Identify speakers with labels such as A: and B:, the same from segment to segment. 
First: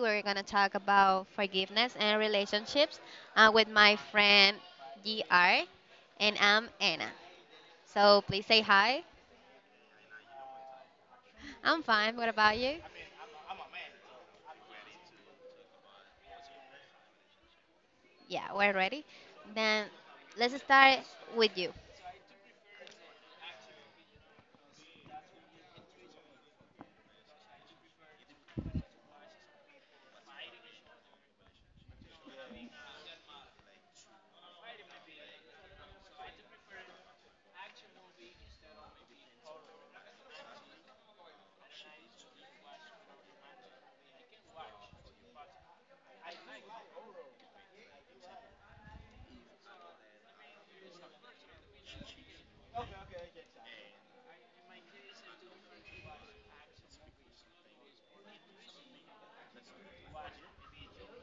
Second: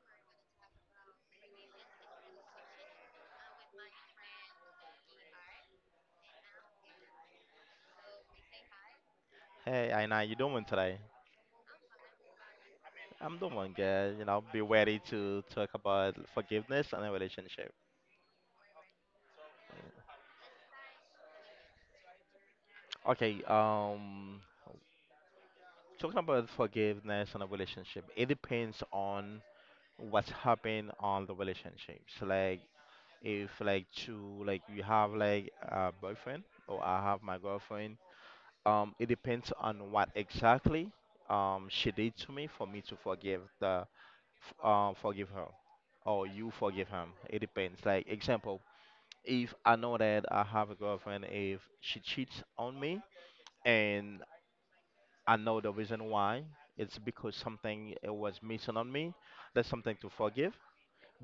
A: we're going to talk about forgiveness and relationships with my friend GR, and I'm Anna. So, please say hi.
B: Hey, Aina, you doing today?
A: I'm fine. What about you?
B: I'm doing good. You know, be ready to talk about forgiveness and a relationship.
A: Yeah, we're ready. Then let's start with you.
B: Okay, talking about forgiveness and a relationship, it depends on what's happened on the relationships. If like you have like a boyfriend or I have my girlfriend, it depends on what exactly she did to me for me to forgive her or you forgive him. It depends. Like example, if I know that I have a girlfriend, if she cheats on me, and I know the reason why, it's because something was missing on me. That's something to forgive.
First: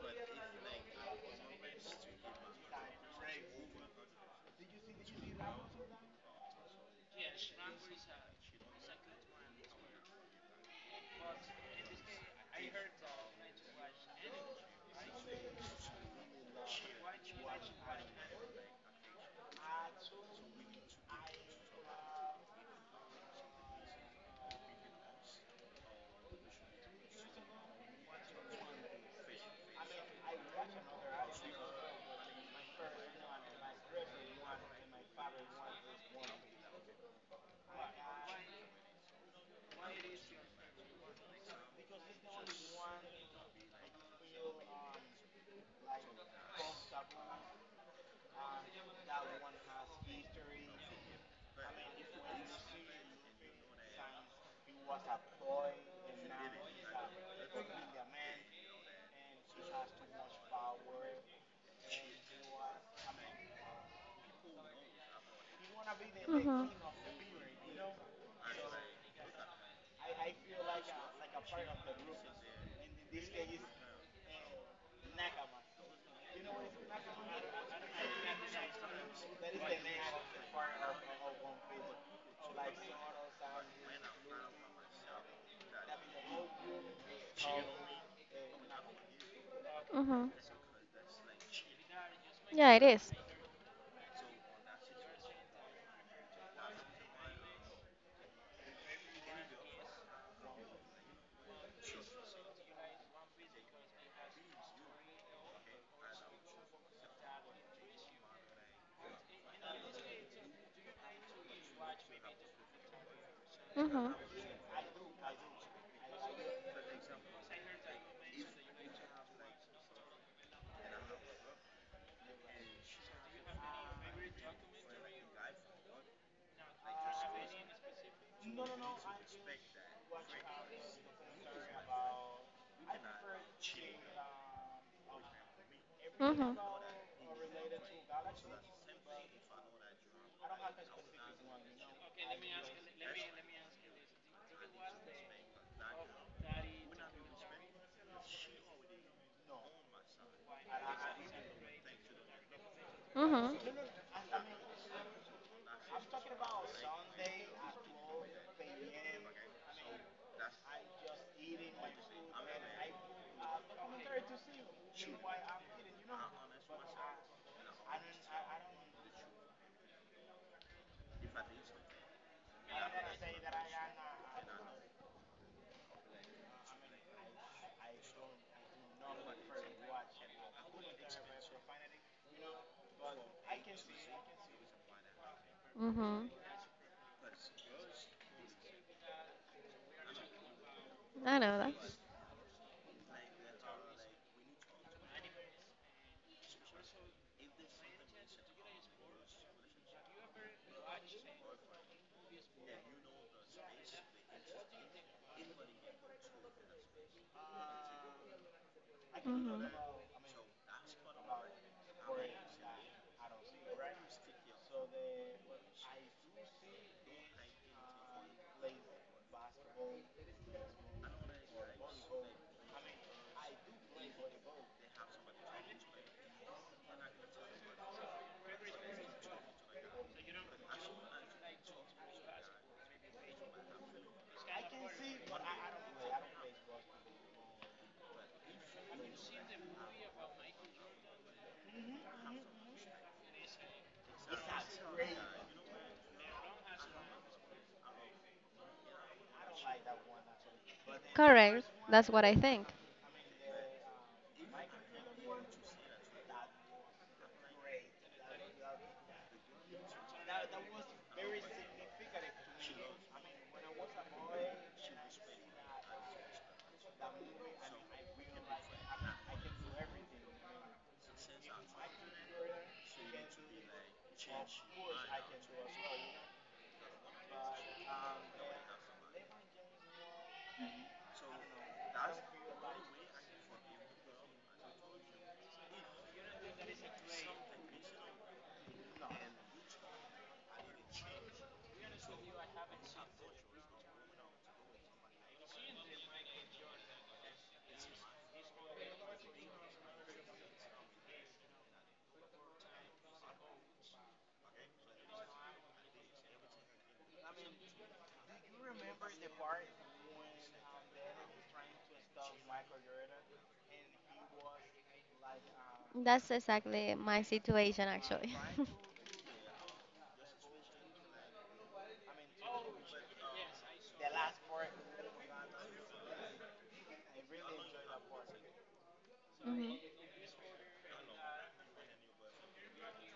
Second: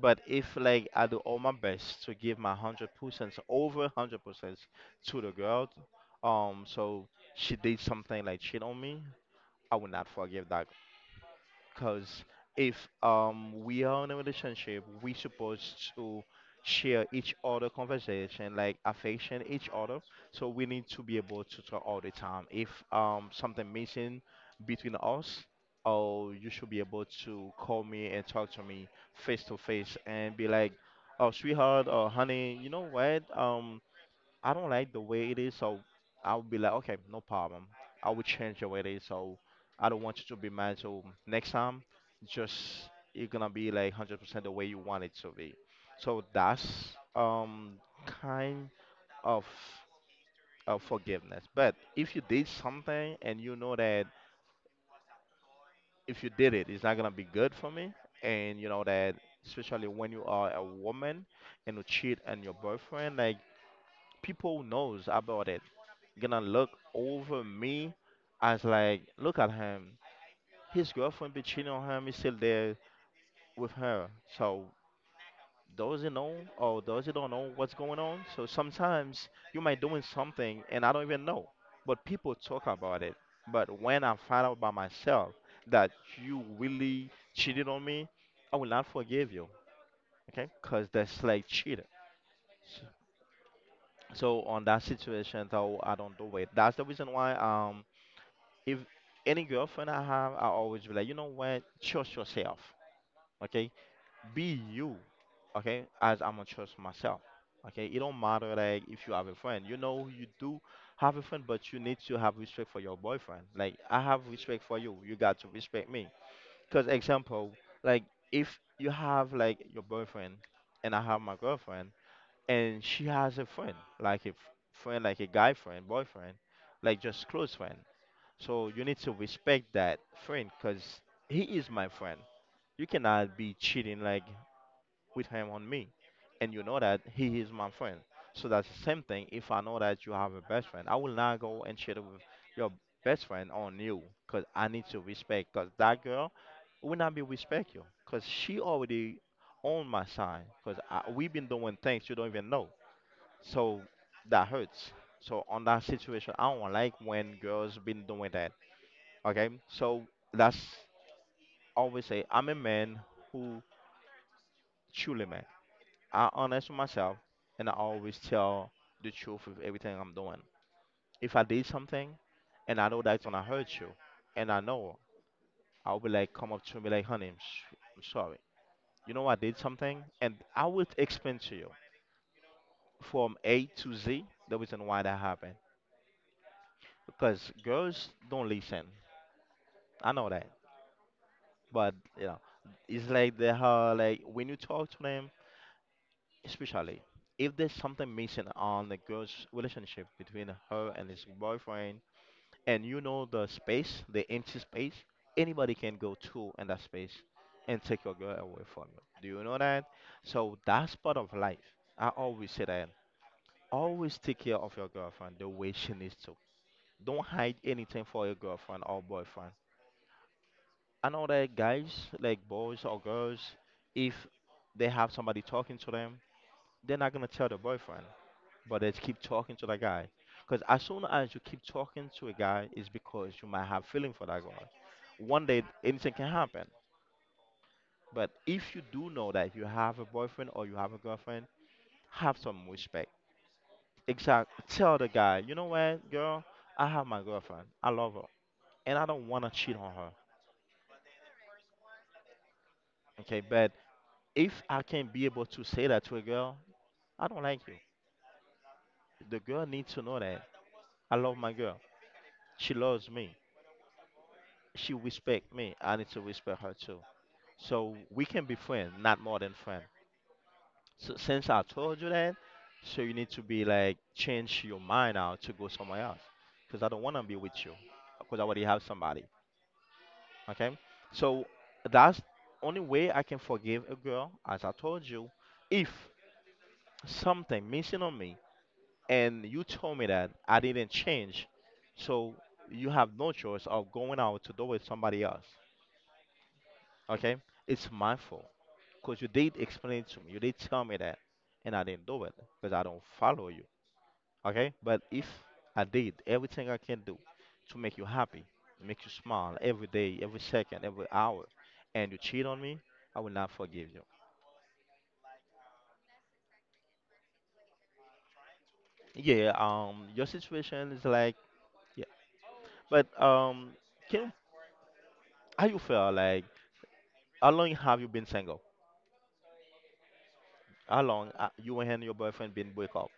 B: But if like I do all my best to give my 100%, over 100% to the girl, so she did something like cheat on me, I will not forgive that because if we are in a relationship, we supposed to share each other conversation, like affection each other. So we need to be able to talk all the time. If something missing between us, oh, you should be able to call me and talk to me face to face and be like, oh, sweetheart or honey, you know what? I don't like the way it is, so I'll be like, okay, no problem. I will change the way it is, so I don't want you to be mad. So next time, just you're gonna be like 100% the way you want it to be. So that's kind of of forgiveness. But if you did something and you know that if you did it, it's not gonna be good for me, and you know that, especially when you are a woman and you cheat on your boyfriend, like people knows about it, gonna look
A: Mhm.
B: over me as like, look at him, his girlfriend be cheating on him, he's still there with her. So does he know or does he don't know what's going on? So sometimes you might doing something and I don't even know, but people talk about it. But when I find out by myself that you really cheated on me, I will not forgive you.
A: Mhm.
B: Okay, because that's like cheating.
A: Yeah, it is.
B: So on that situation, though, I don't do it. That's the reason why if any girlfriend I have, I always be like, you know what? Trust yourself. Okay? Be you. Okay? As I'm gonna trust myself. Okay? It don't matter like if you have a friend. You know you do have a friend, but you need to have respect for your boyfriend. Like I
A: Mhm.
B: have respect for you. You got to respect me. Cause example, like if you have like your boyfriend and I have my girlfriend and she has a friend, like a f- friend, like a guy friend, boyfriend, like just close friend. So you need to respect that friend because he is my friend. You cannot be cheating like with him on me. And
A: Mhm.
B: you know that he is my friend. So that's the same thing. If I know that you have a best friend, I will not go and cheat with your best friend on you, because I need to respect, because that girl will not be respect you because she already on my side because we've been doing things you don't even know.
A: Mhm.
B: So that hurts. So on that situation, I don't like when girls been doing that. Okay, so that's always say I'm a man who truly man. I honest with myself, and I always tell the truth with everything I'm doing. If I did something, and I know that's gonna hurt you, and I know I'll be like come up to me like, honey, I'm sorry. You know I did something, and I will explain to you from A to Z the reason why that happened.
A: Mhm.
B: Because girls don't listen. I know that,
A: I know that.
B: but you know, it's like they are like when you talk to them, especially if there's something missing on the girl's relationship between her and his boyfriend, and you know the space, the empty space, anybody can go to in that space and take your girl away from you. Do you know
A: Mhm.
B: that? So that's part of life. I always say that, always take care of your girlfriend the way she needs to. Don't hide anything for your girlfriend or boyfriend. I know that guys, like boys or girls, if they have somebody talking to them, they're not gonna tell the boyfriend, but let's keep talking to that guy. Because as soon as you keep talking to a guy, it's because you might have feeling for that guy. One day anything can happen. But if you do know that you have a boyfriend or you have a girlfriend, have some respect. Exact. Tell the guy, you know what, girl, I have my girlfriend. I love her, and I don't want to cheat on her.
A: Correct. That's what I think.
B: Okay, but if I can not be able to say that to a girl, I don't like you. The girl needs to know that I love my girl. She loves me. She respect me. I need to respect her too. So we can be friend, not more than friend. So since I told you that, so you need to be like change your mind now to go somewhere else, because I don't want to be with you, because I already have somebody. Okay, so that's only way I can forgive a girl, as I told you, if something missing on me, and you told me that I didn't change, so you have no choice of going out to do with somebody else. Okay, it's my fault. Because you did explain to me, you did tell me that, and I didn't do it because I don't follow you. Okay? But if I did everything I can do to make you happy, make you smile every day, every second, every hour, and you cheat on me, I will not forgive you.
A: That's exactly my situation, actually.
B: Yeah, your situation is like, yeah. But can how you feel like? How long have you been single?
A: Hmm.
B: How long you and your boyfriend been break up?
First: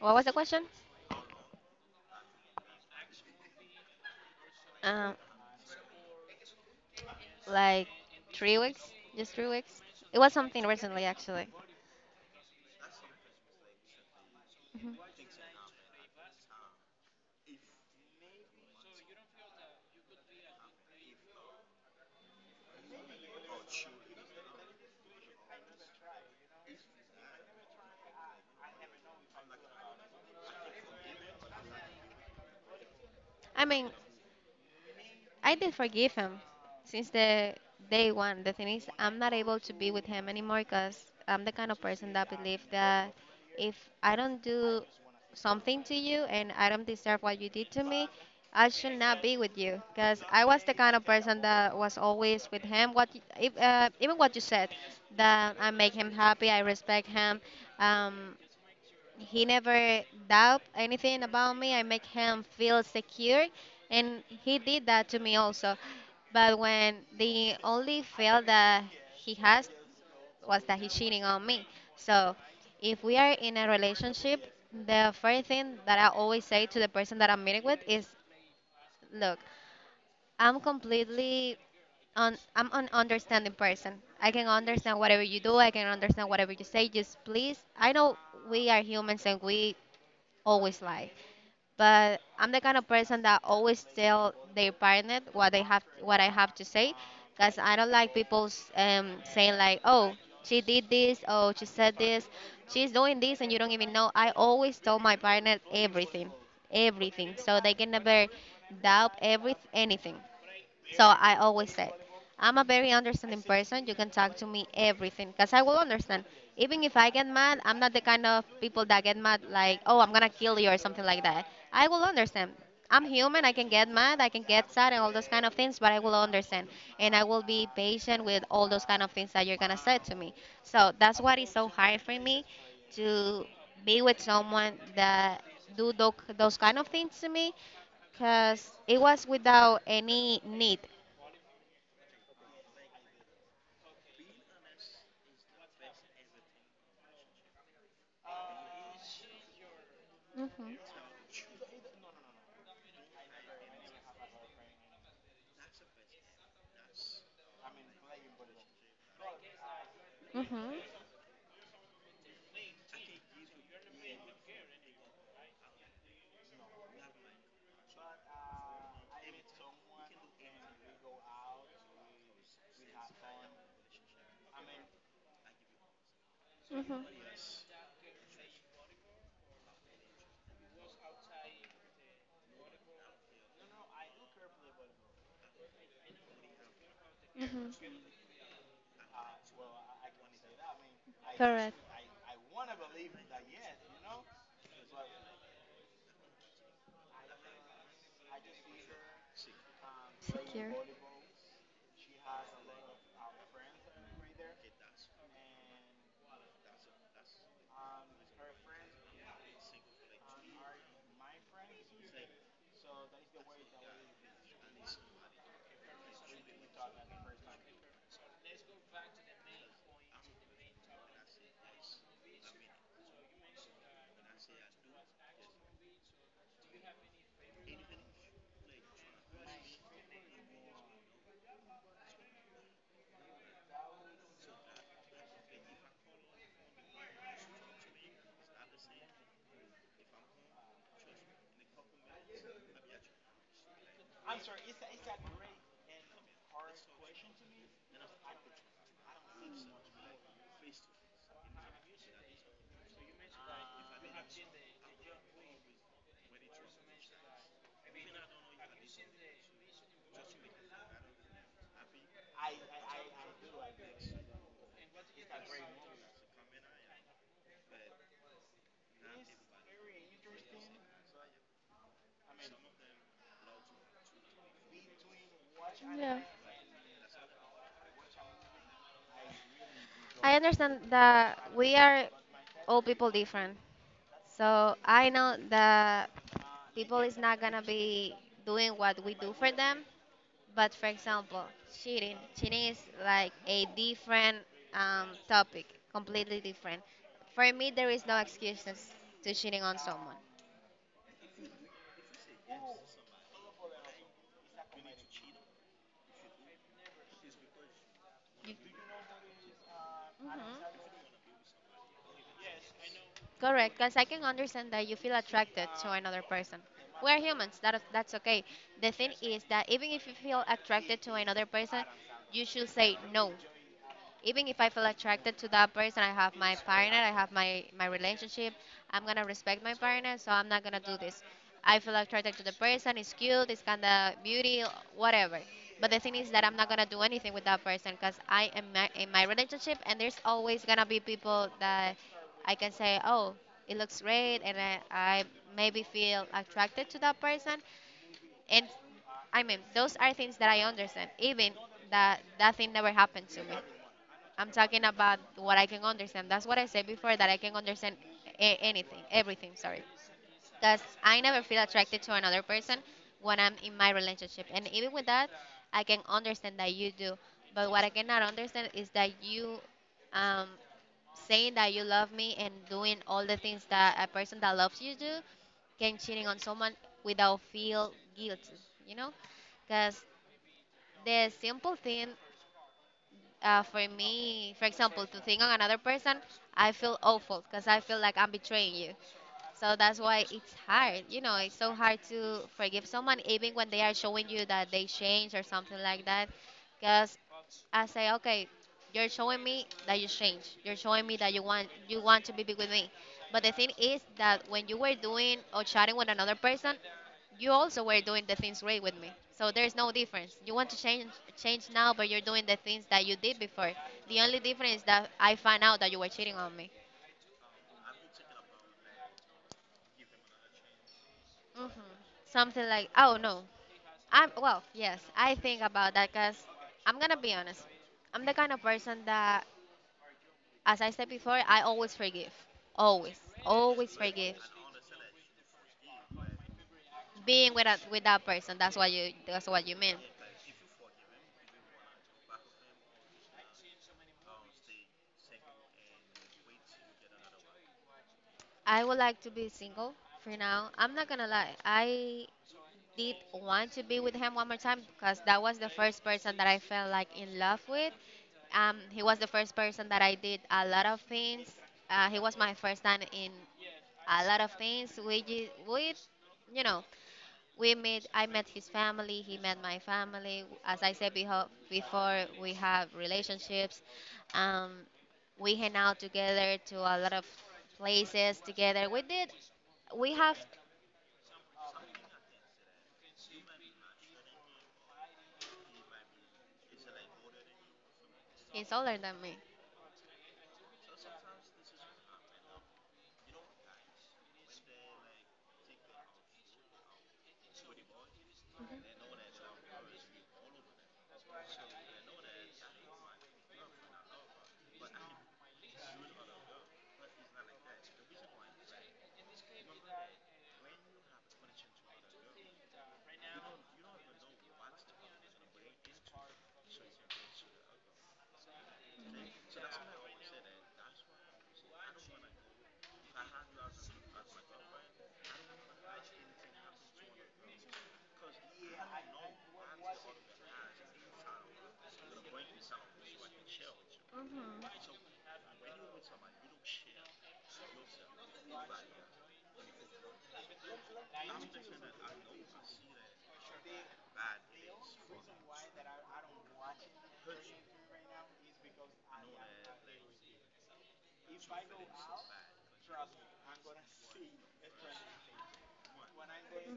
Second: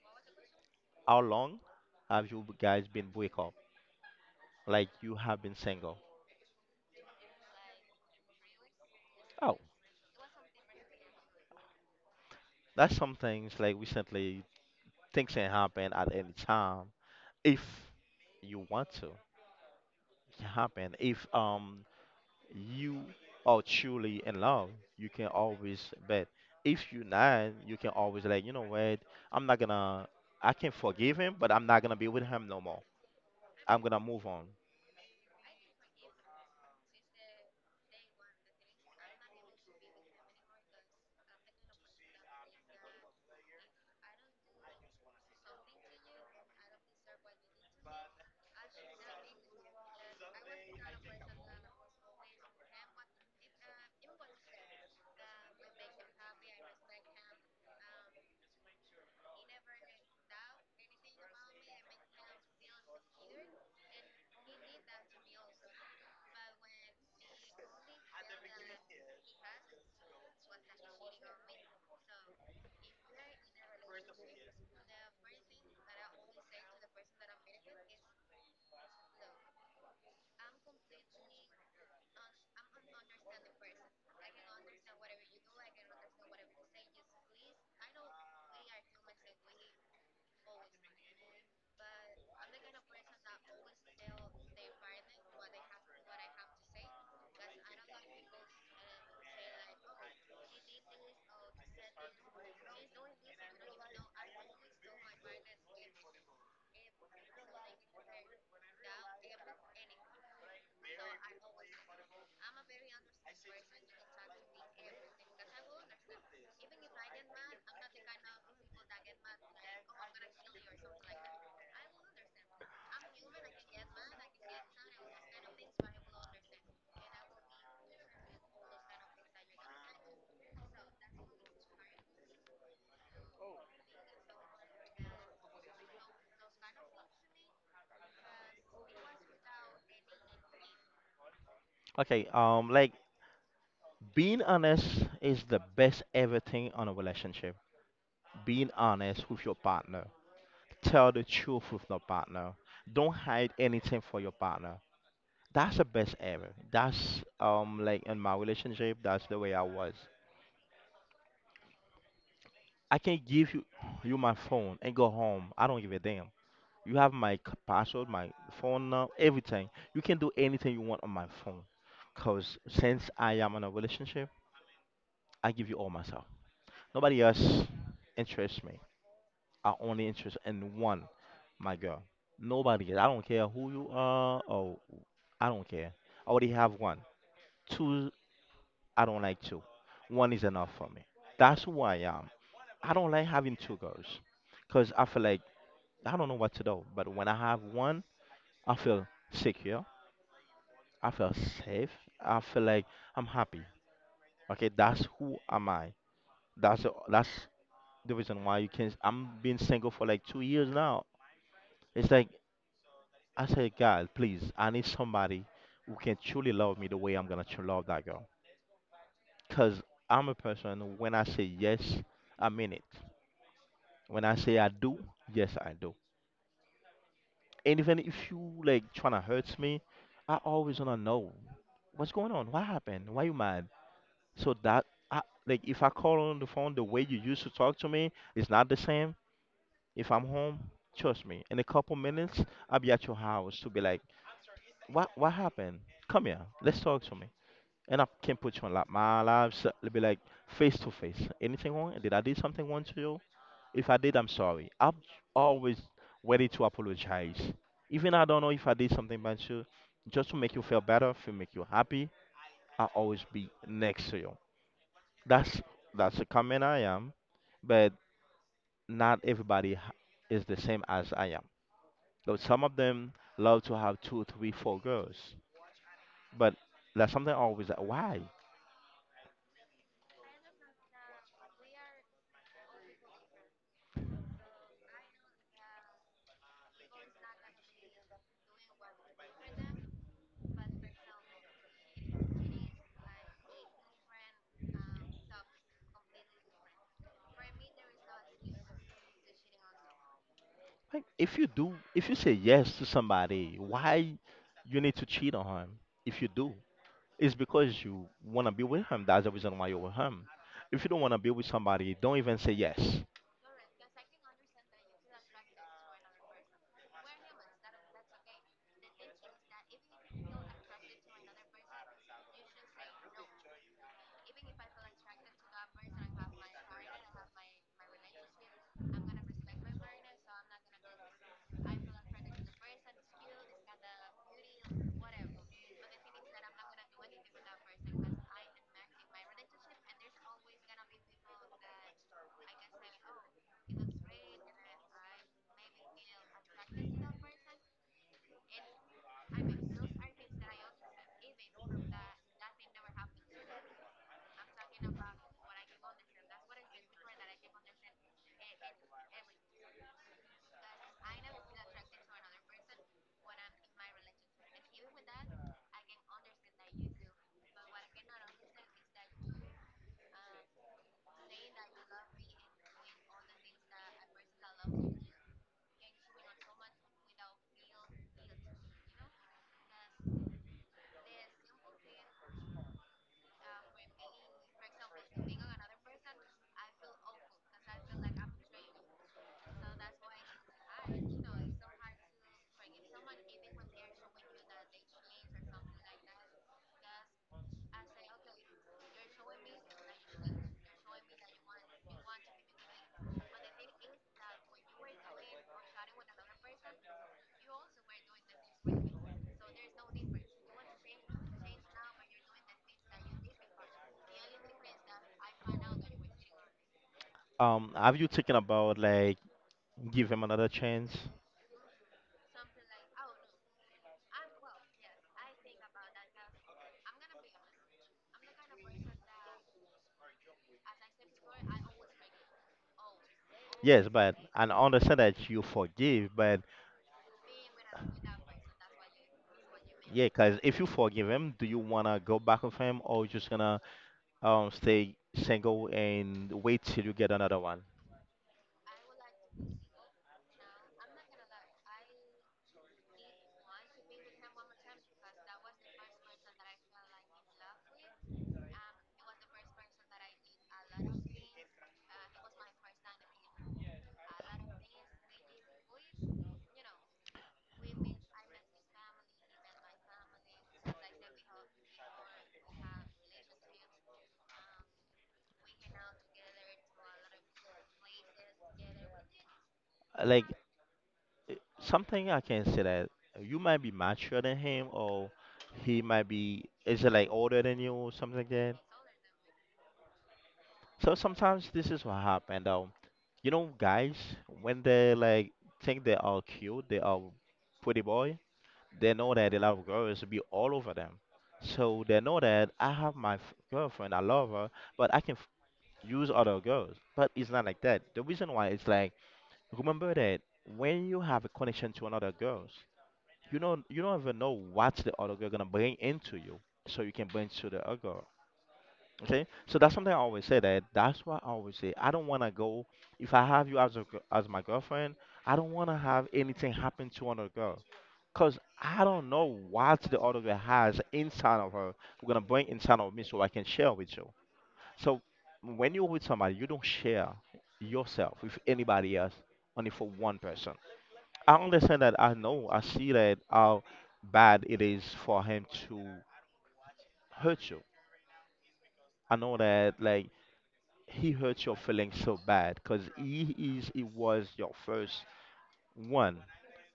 A: What was the question?
B: How long have you guys been break up? Like you
A: Um,
B: have been single?
A: like 3 weeks, just three
B: Oh,
A: weeks. It was something recently, actually.
B: that's some things like recently,
A: Hmm.
B: things can happen at any time if you want to. It can happen if you are truly in love. You can always bet. If you're not, you can always like, you know what? I'm not gonna. I can forgive him, but I'm not gonna be with him no more.
A: I
B: I'm
A: mean,
B: gonna move on.
A: I did forgive him since the day one. The thing is, I'm not able to be with him anymore because I'm the kind of person that believe that if I don't do something to you and I don't deserve what you did to me, I should not be with you. Because I was the kind of person that was always with him. If, even what you said, that I make him happy, I respect him. Um, he never doubt anything about me. I make him feel secure, and he did that to me also. But when the only fail that he has was that he's cheating on me. So if we are in a relationship, the first thing that I always say to the person that I'm meeting with is, look, I'm completely on I'm an understanding person. I can understand whatever you do, I can understand whatever you say, just please. I know we are humans and we always lie, but I'm the kind of person that always tell their partner what I have to say, because I don't like people saying like, oh, she did this, oh, she said this, she's doing this and you don't even know. I always tell my partner everything, everything, so they can never doubt every anything. So I always said, I'm a very understanding person. You can talk to me everything because I will understand. Even if I get mad, I'm not the kind of people that get mad like, oh, I'm gonna kill you or something like that. I will understand. I'm human. I can get mad. I can get sad and all those kind of things, but I will understand and I will be patient with all those kind of things that you're gonna say to me. So that's what is so hard for me to be with someone that do those kind of things to me, because it was without any need.
B: Okay. Like being honest is the best everything on a relationship. Being honest with your partner.
A: Mhm.
B: Tell the truth with your partner. Don't hide anything for your partner. That's the best ever. That's like in my relationship, that's the way I was.
A: Mhm.
B: I can give you my phone and go home. I don't give a damn. You have my password, my phone number, everything. You can do anything you want on my phone. Cause since I am in a relationship, I give you all myself.
A: Mhm.
B: Nobody else interests me. I only interest in one, my girl. Nobody else. I don't care who you are, or I don't care. I already have one.
A: Mhm.
B: Two, I don't like two. One is enough for me. That's
A: Correct.
B: who I am. I don't like having two girls because I feel like I don't know what to do. But when I have one, I feel secure.
A: Secure.
B: I feel safe. I feel like I'm happy. Okay, that's who am I. That's the reason why you can. I'm been single for like 2 years now. It's like I say, God, please, I need somebody who can truly love me the way I'm gonna love that girl. Cause I'm a person, when I say yes, I mean it. When I say I do, yes I do. And even if you like trying to hurt me, I always wanna know what's going on, what happened, why you mad. So that I like if I call on the phone, the way you used to talk to me is not the same. If I'm home, trust me, in a couple minutes I'll be at your house to be like, what happened? Come here, let's talk to me. And I can put you on like my lives. It'll be like face to face. Anything wrong? Did I do something wrong to you? If I did, I'm sorry. I'm always ready to apologize. Even I don't know if I did something bad to you, just to make you feel better, to make you happy, I'll always be next to you. That's that's the comment I am, but not everybody is the same as I am. Though some of them love to have two, three, four girls,
A: Yeah.
B: but that's something I always like, why?
A: I understand that we are all people different. So I know that people is not gonna be doing what we do for them. But for example, cheating. Cheating is like a different topic, completely different. For me, there is no excuses to cheating on someone.
B: Like if you do, if you say yes to somebody, why you need to cheat on him? If you do, it's because you want to be with him. That's the reason why you're with him.
A: You,
B: If you don't want to be with somebody, don't even say yes.
A: Correct, because I can understand that you feel attracted to another person. We're humans, that's okay. The thing is that even if you feel attracted to another person, you should say no, even if I feel attracted to that person, I have my partner, I have my relationship. I'm gonna respect my partner, so I'm not gonna do this. I feel attracted to the person. It's cute. It's kind of beauty, whatever. But the thing is that I'm not gonna do anything with that person because in my relationship, and there's always gonna be people that I can say, oh, it looks great, and I maybe feel attracted to that person, and I mean, those are things that I understand, even that that thing never happened to me. I'm talking about what I can understand. That's what I said before, that I can understand anything, everything, sorry. Because I never feel attracted to another person when I'm in my relationship. And even with that, I can understand that you do. But what I cannot understand is that you um, saying that you love me and doing all the things that a person that loves you do can cheating on someone without feel guilty, you know? Because the simple thing, for me, for example, to think on another person, I feel awful because I feel like I'm betraying you. So that's why it's hard. You know, it's so hard to forgive someone, even when they are showing you that they change or something like that. Because I say, okay, you're showing me that you change. You're showing me that you want to be big with me. But the thing is that when you were doing or chatting with another person, you also were doing the things great with me. So there's no difference. You want to change change now, but you're doing the things that you did before. The only difference is that I find out that you were cheating on me.
B: Have you taken about, like, give him another chance?
A: Hmm. Something like, oh no, yes, I think about that because I'm gonna be honest. I'm the kind of person that As I said before, I always forgive. Always,
B: Yes,
A: always
B: but
A: forgive.
B: and understand that you forgive, but
A: Being with that person, that's what you, that's what you mean.
B: yeah, cause if you forgive him, do you wanna go back with him, or you just gonna stay single and wait till you get another one?
A: I would like to be single for now. I'm not gonna lie. I did want to be with him one more time because that was the first person that I felt like in love with. He was the first person that I did a lot of things. He was my first time in a lot of things. We ju- with you know we met, I met his family, he met my family. As I said before, we have relationships, um, we hang out together to a lot of places together, we did we
B: Like,
A: have
B: eh, something I can say that you might be mature than him, or he might be, is it like older than you or something like that?
A: He's older than me.
B: So sometimes this is what happened. You know, guys, when they like think they are cute, they are pretty boy, they know that a lot of girls will be all over them. So they know that I have my girlfriend, I love her, but I can use other girls. But it's not like that. The reason why, it's like, remember that when you have a connection to another girls, you know, you don't even know what the other girl gonna bring into you. So you can bring to the other girl. Okay, so that's something I always say, that that's why I always say I don't want to go, if I have you as a as my girlfriend, I don't want to have anything happen to another girl, because I don't know what the other girl has inside of her. We're gonna bring inside of me, so I can share with you.
A: Mm-hmm.
B: So when you're with somebody, you don't share yourself with anybody else, only for one person. I understand that. I know. I see that how bad it is for him to hurt you. I know that, like, he hurts your feelings so bad because he is, he was your first one,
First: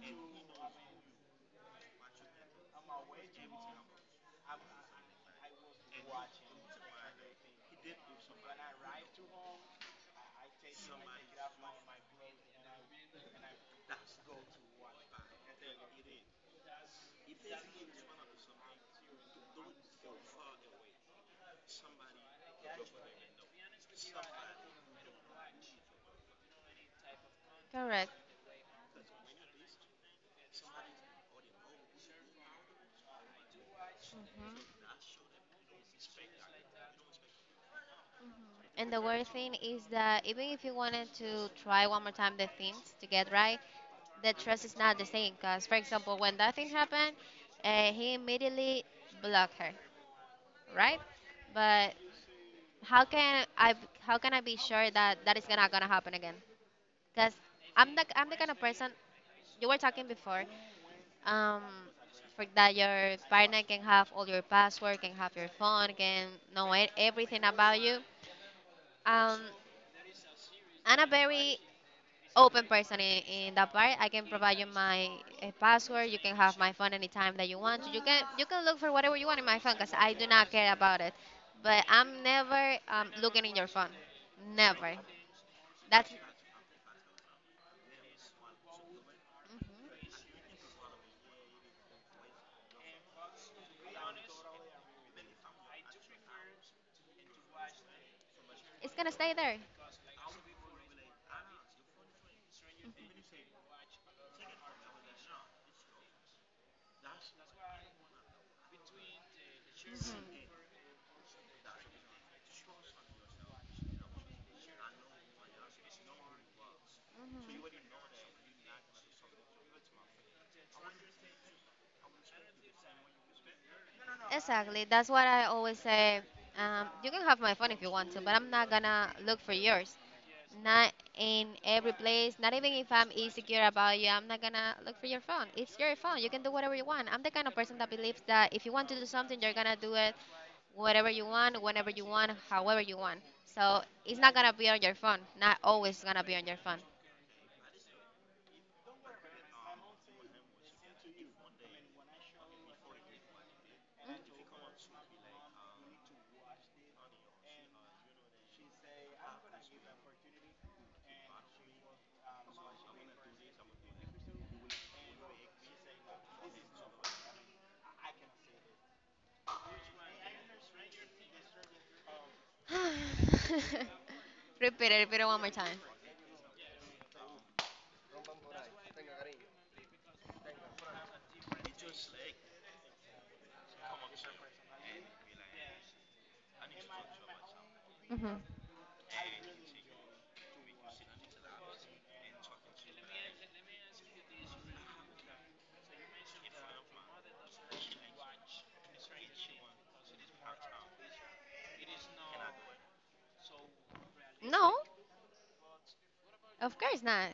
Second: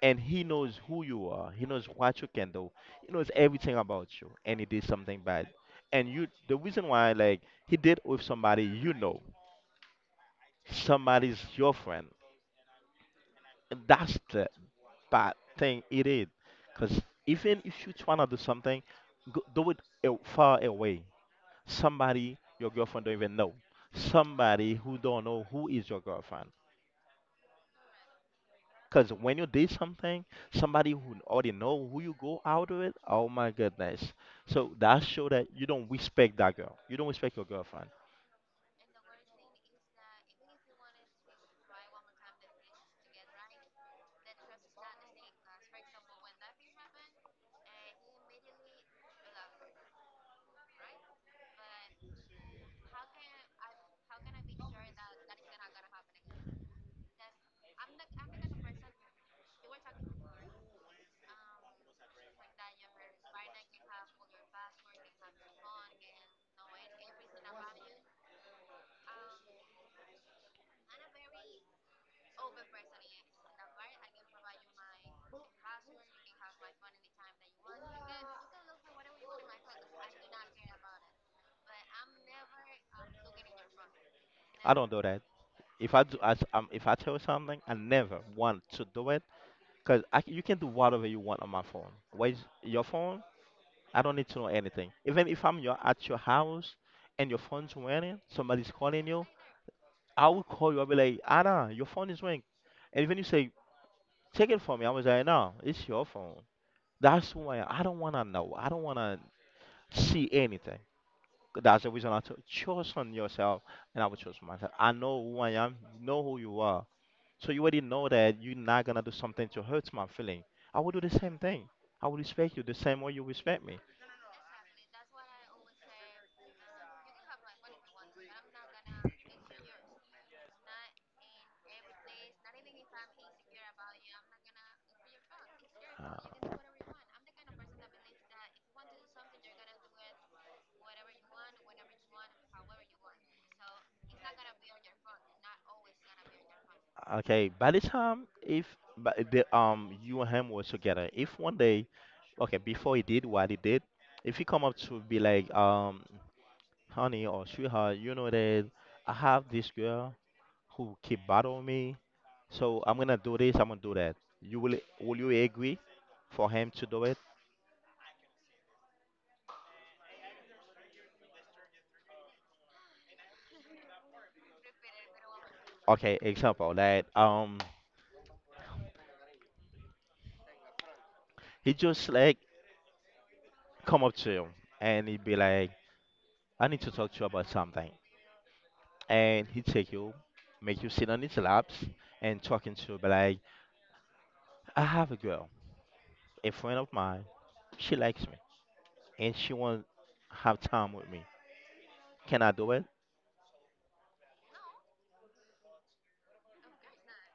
B: and he knows who you are, he knows what you can do, he knows everything about you, and he did something bad. And you, the reason why, like, he did with somebody, you know, somebody's your friend, and that's the bad thing it is. Because even if you try to do something, go, do it far away, somebody your girlfriend don't even know, somebody who don't know who is your girlfriend.
A: Correct.
B: Because when you did something, somebody who already know who you go out with, oh my goodness. So
A: Mhm.
B: that show that you don't respect that girl. You don't respect your girlfriend.
A: And the worst thing is that even if you wanted to try one more time the things to get right, the trust is not the same. Because, for example, when that thing happened, he immediately blocked her, right? But how can I how can I be sure that that is not gonna happen again? Because I'm the kind of person you were talking before. Um, for that your partner can have all your password, can have your phone, can know everything about you. Um, I'm a very open person in that part. I can provide you my password. You can have my phone anytime that you want. You can look for whatever you want in my phone because I do not care about it. But I'm never looking in your phone.
B: I don't
A: Never.
B: do that. If I
A: That's…
B: do, I, if I tell you something, I never want to do it. Cause I,
A: Mhm.
B: you can do whatever you want on my phone. Where's your phone? I don't need to know anything. Even if I'm your, at your house, and your phone's ringing, somebody's
A: It's
B: calling
A: gonna
B: you,
A: stay there. Mhm.
B: I will call you. I'll be like, Anna, your phone is ringing. And even you say, take it from me. I was like, no, it's your phone. That's why I don't wanna know. I don't wanna see anything. That's the reason I took choose on yourself, and I would choose myself. I know who I am. Know who you are. So you already
A: Mhm.
B: know that you're not gonna do something to hurt my feeling. I will do the same thing. I will respect you the same way you respect me.
A: Exactly. That's what I always say. You can have my phone if you want to, but I'm not gonna look for yours. Not in every place. Not even if I'm insecure about you, I'm not gonna look for your phone. It's your phone. You can
B: Uh,
A: do whatever you want. I'm the kind of person that believes that if you want to do something, you're gonna do it, whatever you want, whenever you want, however you want. So it's not gonna be on your phone. Not always gonna be on your phone.
B: okay. By the time if by the you and him were together, if one day, okay, before he did what he did, if he come up to be like, honey or sweetheart, you know that I have this girl who keep bothering me. So I'm gonna do this, I'm gonna do that. You will you agree for him to do it?
A: Repeat it. Repeat it one more time.
B: Okay, example, like, he just like come up to you and he'd be like, I need to talk to you about something,
A: Mhm.
B: and he take you, make you sit on his laps and talking to you, be like, I have a girl, a friend of mine, she likes me and she won't have time with me. Can I do it?
A: No, of course not.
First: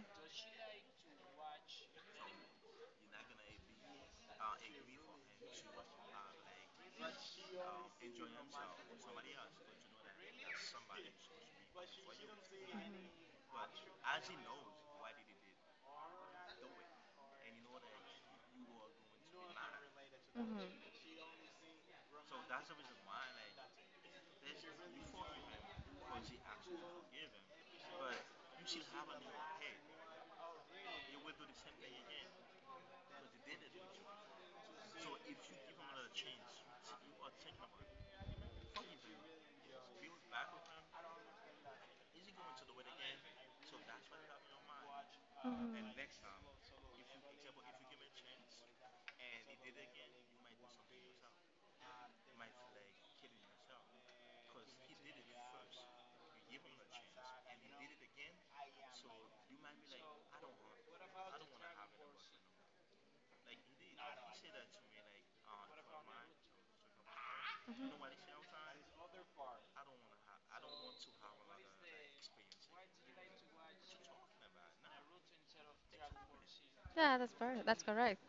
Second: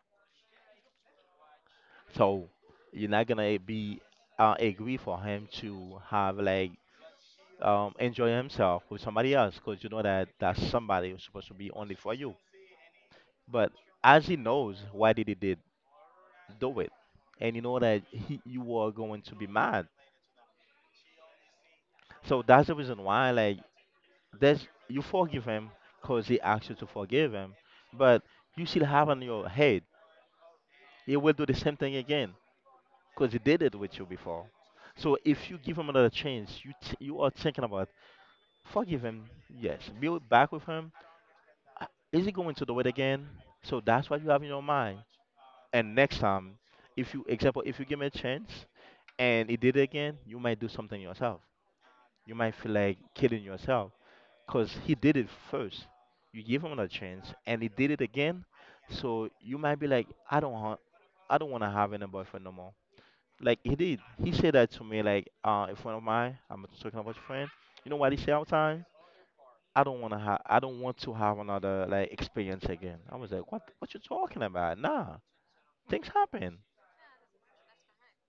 B: So you're not gonna be agree for him to have, like, enjoy himself with somebody else, because you know that that somebody is supposed to be only for you. But as he knows why did he did do it, and you know that he, you are going to be mad.
A: Mhm.
B: So that's the reason why, like, there's you forgive him because he asked you to forgive him, but you still have on your head he will do the same thing again, because he did it with you before. So if you give him another chance, you you are thinking about forgive him. Yes. Build back with him. "Ah, is he going to do it again?" So that's what you have in your mind. And
A: Mhm.
B: next time, if you, example, if you give him a chance and he did it again, you might do something yourself. You might feel like killing yourself. Cause he did it first. You give him a chance and he did it again. So you might be like, I don't want, I don't wanna have any boyfriend no more. Like he did. He said that to me, like, a friend of mine, I'm talking about your friend. You know what he said all the time? I don't wanna have, I don't want to have another like experience again. I was like, what you talking about? Nah, things happen.
A: Yeah, that's that's correct.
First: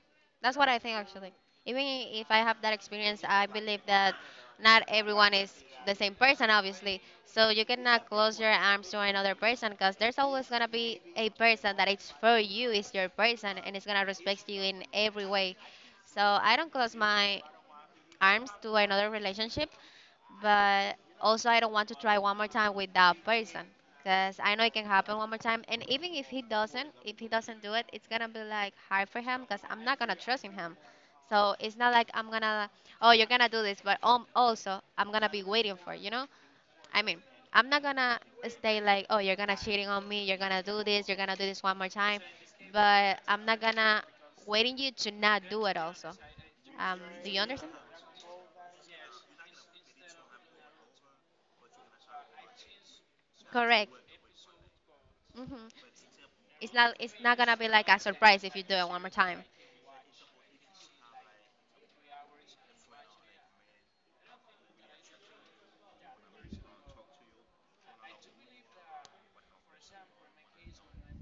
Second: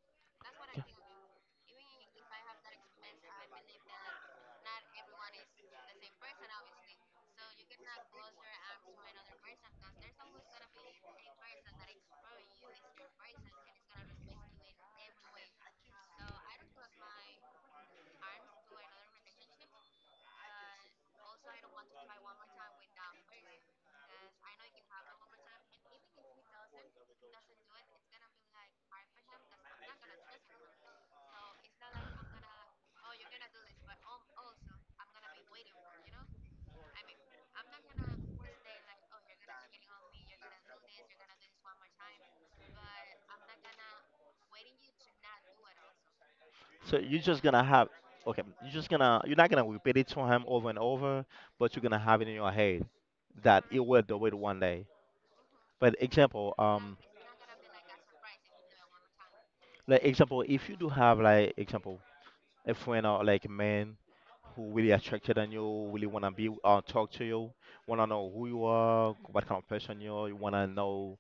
A: That's what I
B: Yeah.
A: think actually. Even if I have that experience, I believe that not everyone is the same person, obviously. So you cannot close your arms to another person because there's always gonna be a person that it's for you, is your person, and it's gonna respect you in every way. So I don't close my arms to another relationship, but also I don't want to try one more time with that person because I know it can happen one more time. And even if he doesn't do it, it's gonna be like hard for him because I'm not gonna trust in him. So it's not like I'm gonna, oh, you're gonna do this, but also I'm gonna be waiting for, you know? I mean, I'm not gonna stay like, oh, you're gonna cheating on me, you're gonna do this, you're gonna do this one more time, but I'm not gonna waiting you to not do it also.
B: So you're
A: Do you
B: just gonna
A: understand?
B: have, okay, you're just gonna, you're not gonna repeat it to him over and over, but you're gonna have it in your head that it
A: Correct.
B: will do it one day.
A: Hmm.
B: But example,
A: It's not. It's not gonna be like a surprise if you do it one more time.
B: like example, if you do have, like, example, a friend or like a man who really attracted on you, really wanna be, talk to you, wanna know who you are, what kind of person you are, you wanna know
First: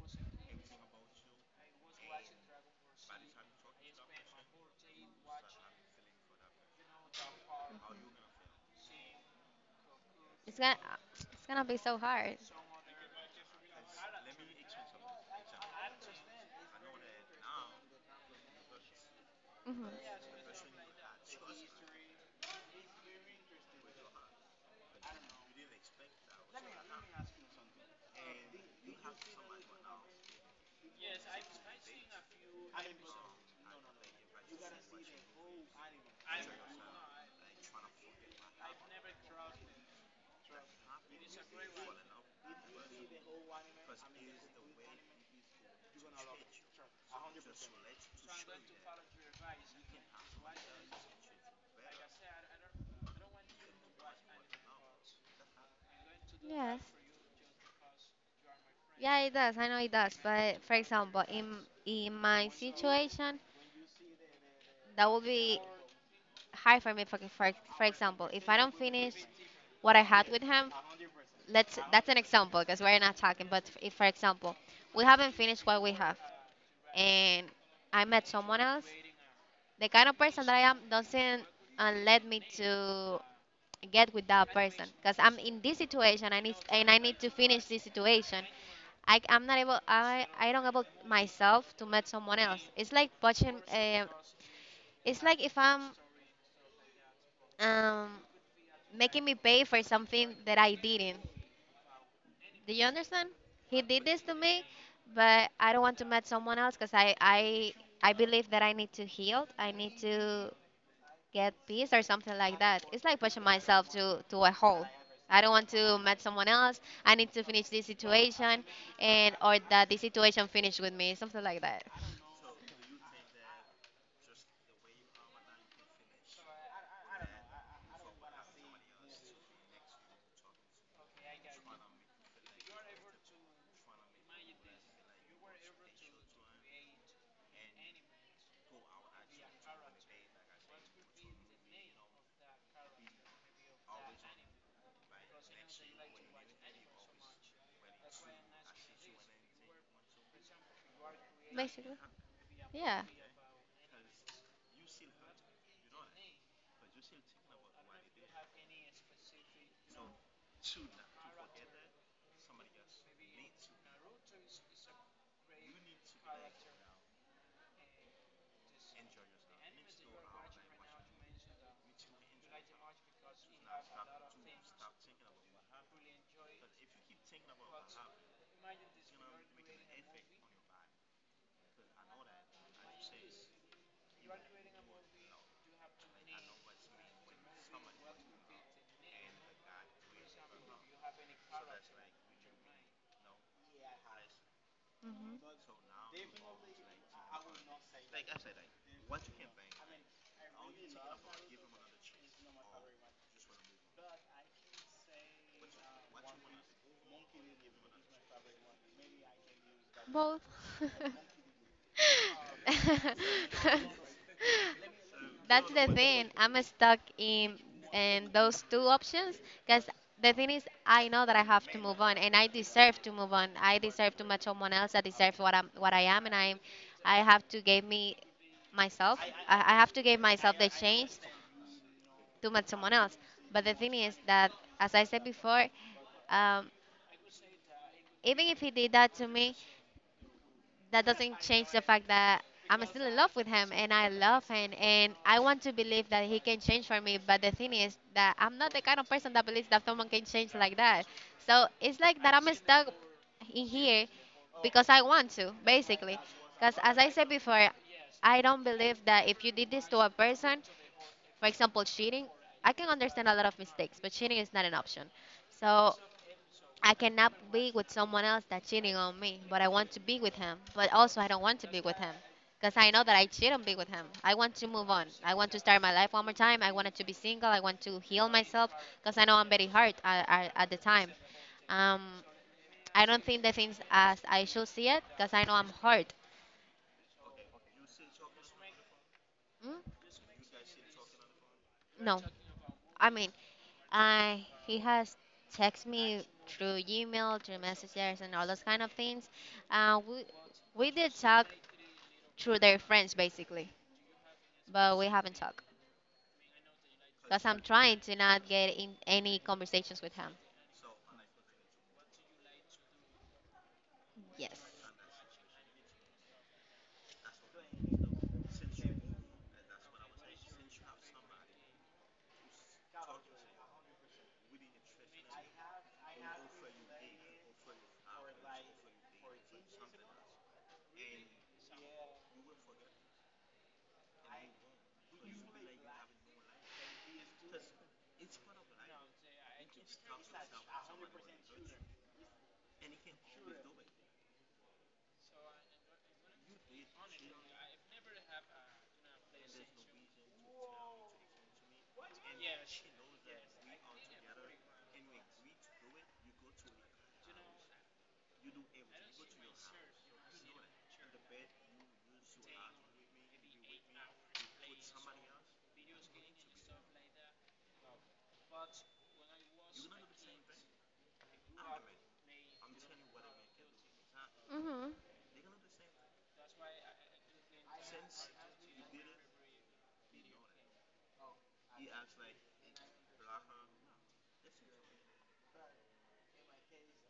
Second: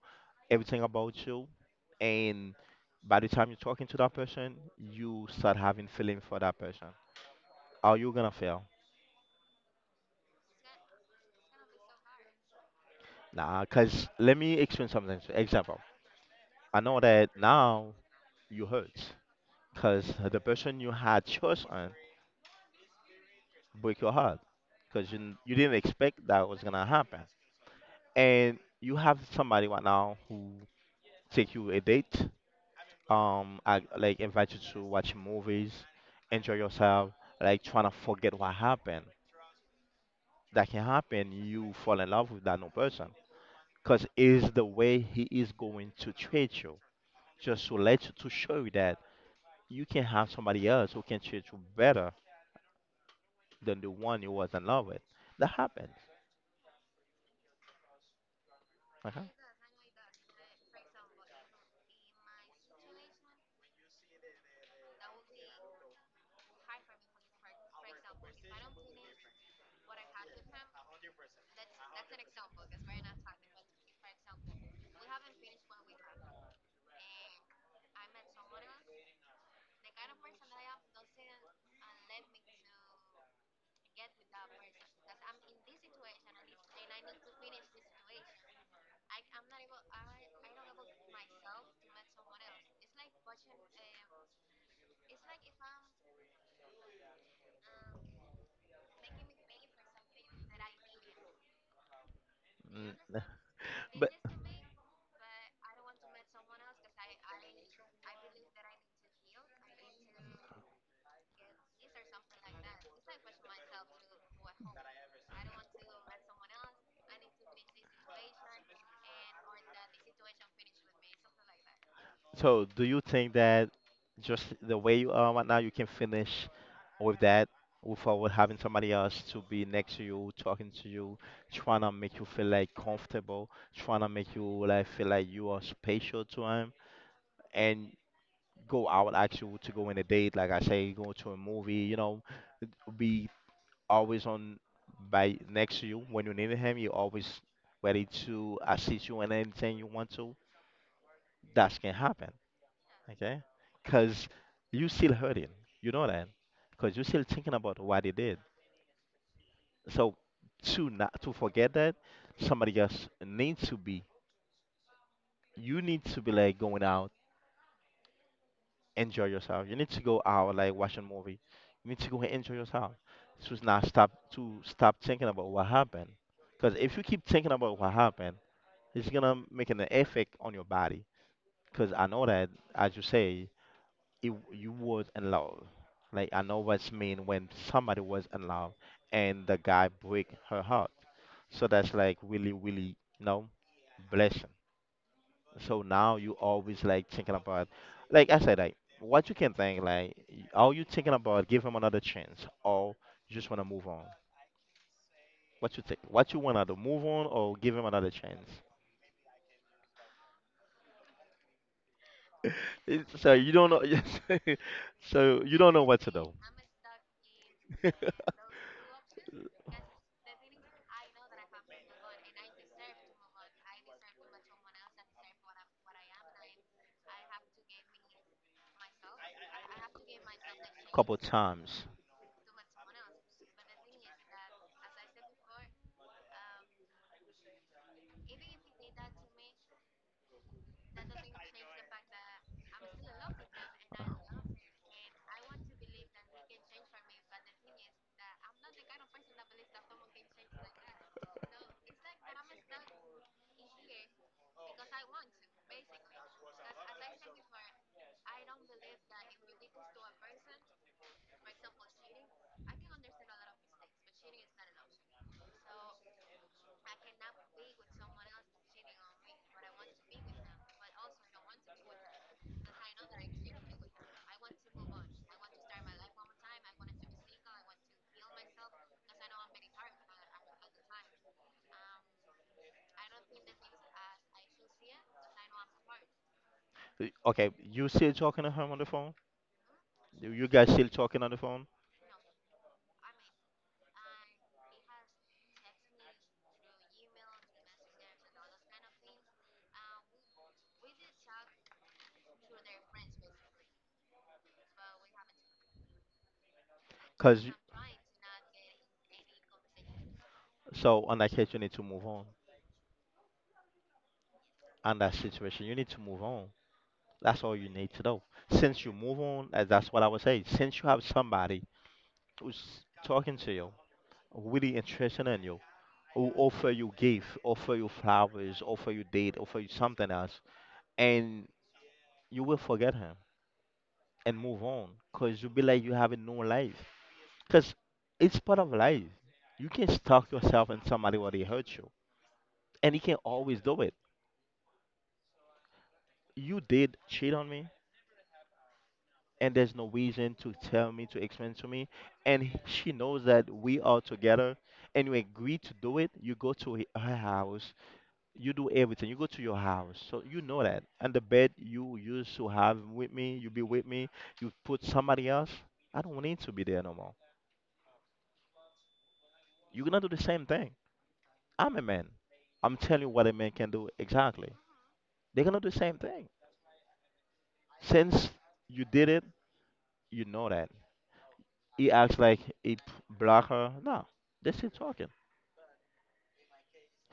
B: everything about you, and by the time you're talking to that person, you start having feeling for that person. Are you gonna fail?
A: It's gonna. It's gonna be so hard.
B: Nah, cause let me explain something. So, example, I know that now you hurt,
A: Hmm.
B: cause the person you had trust on break your heart, cause you didn't expect that was gonna happen, and you have somebody right now who take you a date, I, like, invite you to watch movies, enjoy yourself, like trying to forget what happened. That can happen. You fall in love with that new person, cause is the way he is going to treat you. Just to let you, to show you that you can have somebody else who can treat you better than the one you was in love with. That happens.
A: Yes. Yeah,
B: uh
A: it does. I know it does. But for example, in my situation, that would be hard for me. For example, if I don't finish what I had with him, let's. That's an example because we're not talking. But if, for example, we haven't finished what we have, and I met someone else, the kind of person that I am doesn't let me to get with that person because I'm in this situation. I need to finish this situation. I'm not able. I don't able myself to meet someone else. It's like watching. It's like if I'm um making me pay for something that I didn't. Do you
B: Mm.
A: understand? He did
B: But
A: this to me, but I don't want to meet someone else because I believe that I need to heal. I need to get peace or something like that. It's like pushing myself to a hole. I don't want to meet someone else. I need to finish this situation and or that this situation finish with me, something like that.
B: so, do you think that just the way you are right now, you can finish with that without having somebody else to be next to you, talking to you, trying to make you feel like comfortable, trying to make you like feel like you are special to him, and go out actually, to go on a date, like I say, go to a movie, you know, be always on, by next to you when you need him, you're always ready to assist you in anything you want to, that can
A: Basically.
B: happen.
A: Yeah.
B: Okay, because you still hurting, you know that, because you're still thinking about what he did. So to not to forget that, somebody else needs to be. You need to be like going out, enjoy yourself. You need to go out, like watch a movie. You need to go and enjoy yourself. To not stop, to stop thinking about what happened. Because if you keep thinking about what happened, it's gonna make an effect on your body. Because I know that, as you say, it, you was in love. Like I know what's mean when somebody was in love and the guy break her heart. So that's like really, really, you know, blessing.
A: Hmm.
B: So now you always like thinking about, like I said, like what you can think, like are you thinking about give him another chance, or you just want to move on? What you think? What you want, to move on or give him another chance?
A: Both.
B: It's- so you don't know. Yes. So you
A: That's
B: don't know
A: the
B: what to
A: thing.
B: do.
A: I'm stuck in those two options because the thing is, I know that I have to move on, and I deserve to move on. I deserve to match someone else. I deserve what I am, and I have to give me myself. I have to give myself the
B: Couple
A: chance
B: times.
A: to match someone else. But the thing is that, as I said before, um, even if he did that to me, that doesn't change the fact that I'm still in love with him and I love him and I want to believe that he can change for me. But the thing is that I'm not the kind of person that believes that someone can change like that. So it's like that I'm stuck in here because I want to, basically. Because as I said before, I don't believe that if you did this to a person, for example, cheating, I can understand a lot of mistakes, but cheating is not an option. So I cannot be with someone else that's cheating on me, but I want to be with him. But also, I don't want to be with him because I know that I cheat and be with him. I want to move on. I want to start my life one more time. I wanted to be single. I want to heal myself because I know I'm very hurt at the time. Um, I don't think the things as I should see it because I know I'm hurt.
B: Okay, you still talking to him on the phone?
A: Mm?
B: You guys still talking on the phone?
A: No, I mean, I he has text me through email, through messages, and all those kind of things. Uh, we we did talk through their friends basically. But we haven't talked
B: Cause
A: because
B: you-
A: I'm trying to not get in any conversations with him.
B: so on that case, you need to move on.
A: Yes.
B: On that situation, you need to move on. That's all you need to know. Since you move on, that's what I would say. Since you have somebody who's talking to you, really interested in you, who offer you gift, offer you flowers, offer you date, offer you something else, and you will forget him and move on, cause you'll be like you have a new life, cause it's part of life. You can stuck yourself in somebody where they hurt you, and you can always do it. You did cheat on me, and there's no reason to tell me, to explain to me. And she knows that we are together, and you agree to do it. You go to her house, you do everything, you go to your house. So you know that, and the bed you used to have with me, you be with me, you put somebody else. I don't need to be there no more. You're gonna do the same thing. I'm a man. I'm telling you what a man can do, exactly.
A: Hmm.
B: They're gonna do the same thing. Since you did it, you know that. He acts like it, blocked her. No, they're still talking.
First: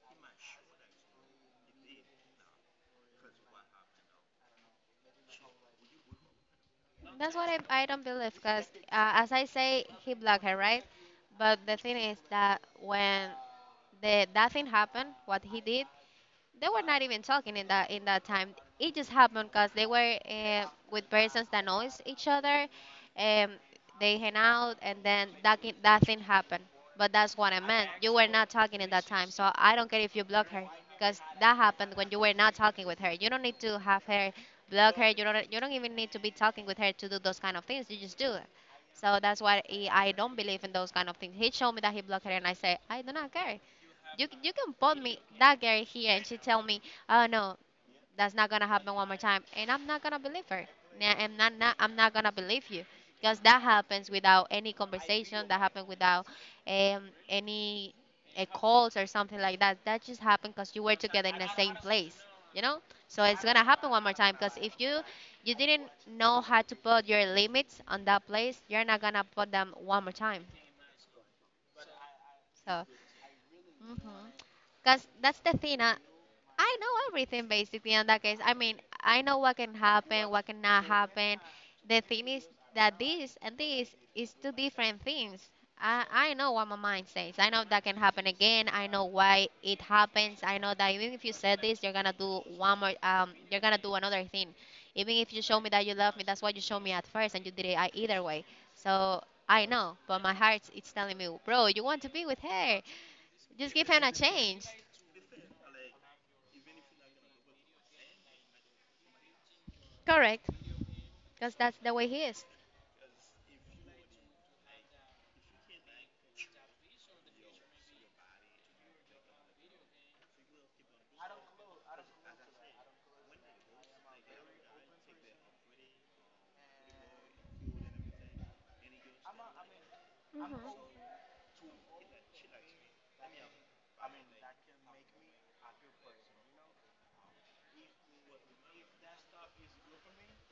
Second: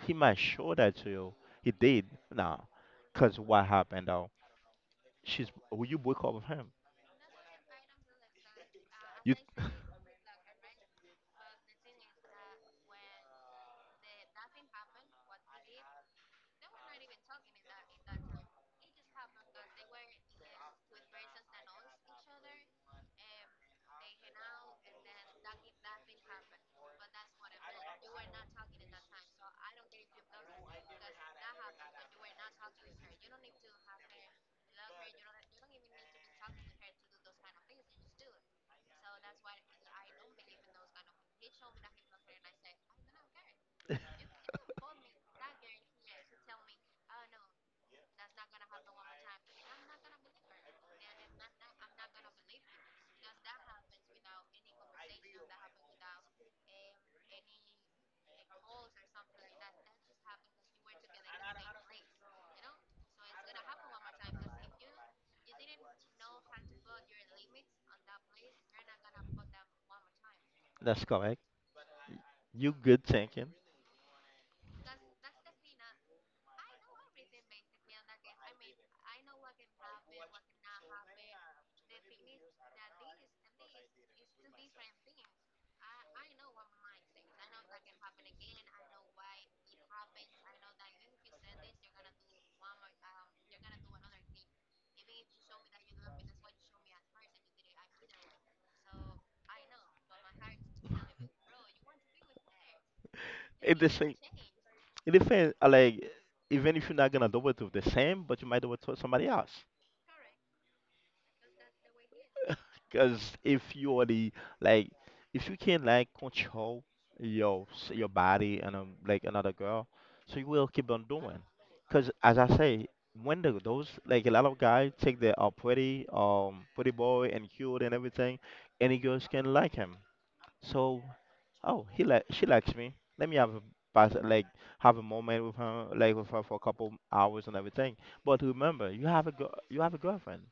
B: He might show that to you. He did. Nah. Because what happened though? She's, well, you broke up with him.
A: That's what I don't believe because, as
B: You...
A: I say, he blocked her, right? But the thing is that when the that thing happened, what he did, they were not even talking in that time. It just happened because they were with persons that knows each other, and they hang out, and then that thing happened. But that's what I meant. You were not talking in that time, so I don't care if you block her, because that happened when you were not talking with her. You don't need to have her block her. You don't even need to be talking with her to do those kind of things. You just do it. So that's why I don't believe in those kind of things. He showed me that he blocked her, and I say I do not care. You can put me that girl here and she tell me, oh no, that's not gonna happen one more time, and I'm not gonna believe her. Nah, I'm not gonna believe you because that happens without any conversation, that happened without um, any calls or something like that, that just happened because you were together in the same place you know so it's gonna happen one more time because if you didn't know how to put your limits on that place, you're not gonna put them one more time.
B: That's correct. You
A: So,
B: good thinking.
A: hmm because that's the thing. I know everything basically in that case. I mean, I know what can happen, what cannot happen. The thing is that this and this is two different things. I know what my mind says. I know that can happen again. I know why it happens. I know that even if you said this, you're gonna do one more. You're gonna do another thing. Even if you show me that you love me, that's what you showed me at first, and you did it, either way. So I know, but my heart it's telling me, bro, you want to be with her. Just
B: It
A: give
B: the
A: him a
B: same,
A: change.
B: it depends like, even if you're not gonna do it with the same, but you might do it to somebody else.
A: Correct, because that's the way he is.
B: Cause if you are the, like, if you can like control your your body and like another girl, so you will keep on doing. Cause as I say, when the, those like a lot of guys think they are pretty, pretty boy and cute and everything, any girls can like him.
A: Hmm.
B: So, oh, he li she likes me. Let me have a pass, like have a moment with her, like with her for a couple hours and everything. But remember, you have a girl, you have a girlfriend.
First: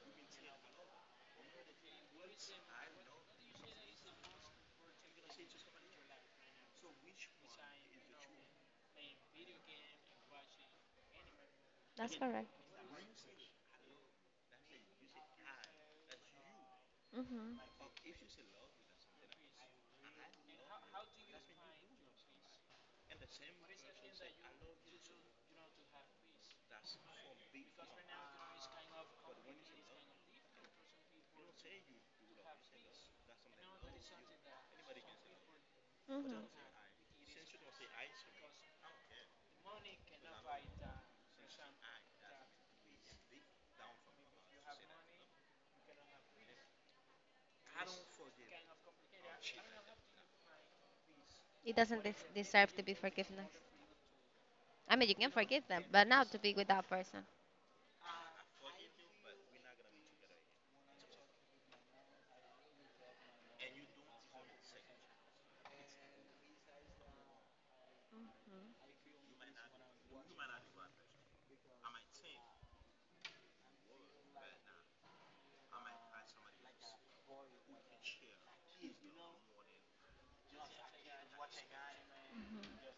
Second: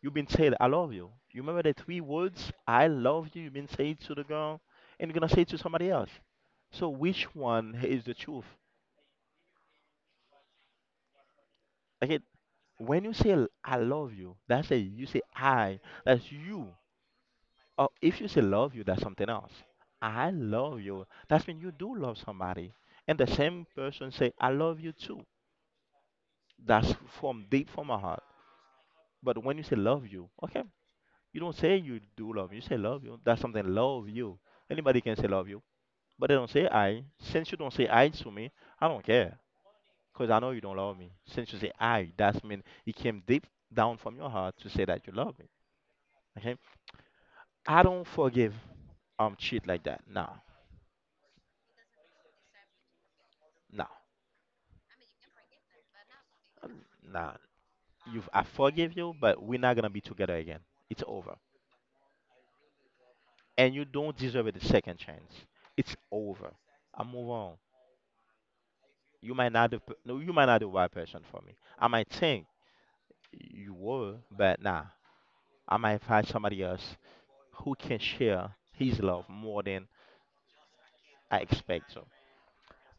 B: You've been said, "I love you." You remember the three words, "I love you." You've been said to the girl, and you're gonna say it to somebody else. So which one is the truth? Like
A: That's
B: it,
A: correct.
B: when you say "I love you," that's a, you say "I." That's you.
A: Hmm.
B: Oh, if you say love you, that's something else. I love you. That's when you do love somebody. And the same person say, I love you too. That's from deep from my heart. But when you say love you, okay, you don't say you do love me. You say love you. That's something, love you. Anybody can say love you. But they don't
A: Hmm.
B: say I. Since you don't say I to me, I don't care. Because I know you don't love me. Since you say I, that's mean it came deep down from your heart to say that you love me. Okay? I don't forgive cheat like that. Nah,
A: It doesn't deserve to be forgiveness.
B: no,
A: I mean, you can forgive them, but not to be with that person.
B: no. You've I forgive you, but we're not gonna be together again. It's over. And you don't deserve it a second chance. It's over. I move on. You might not the pe- No, you might not the right person for me. I might think you were, but nah. I might find somebody else who can share his love more than I expect. So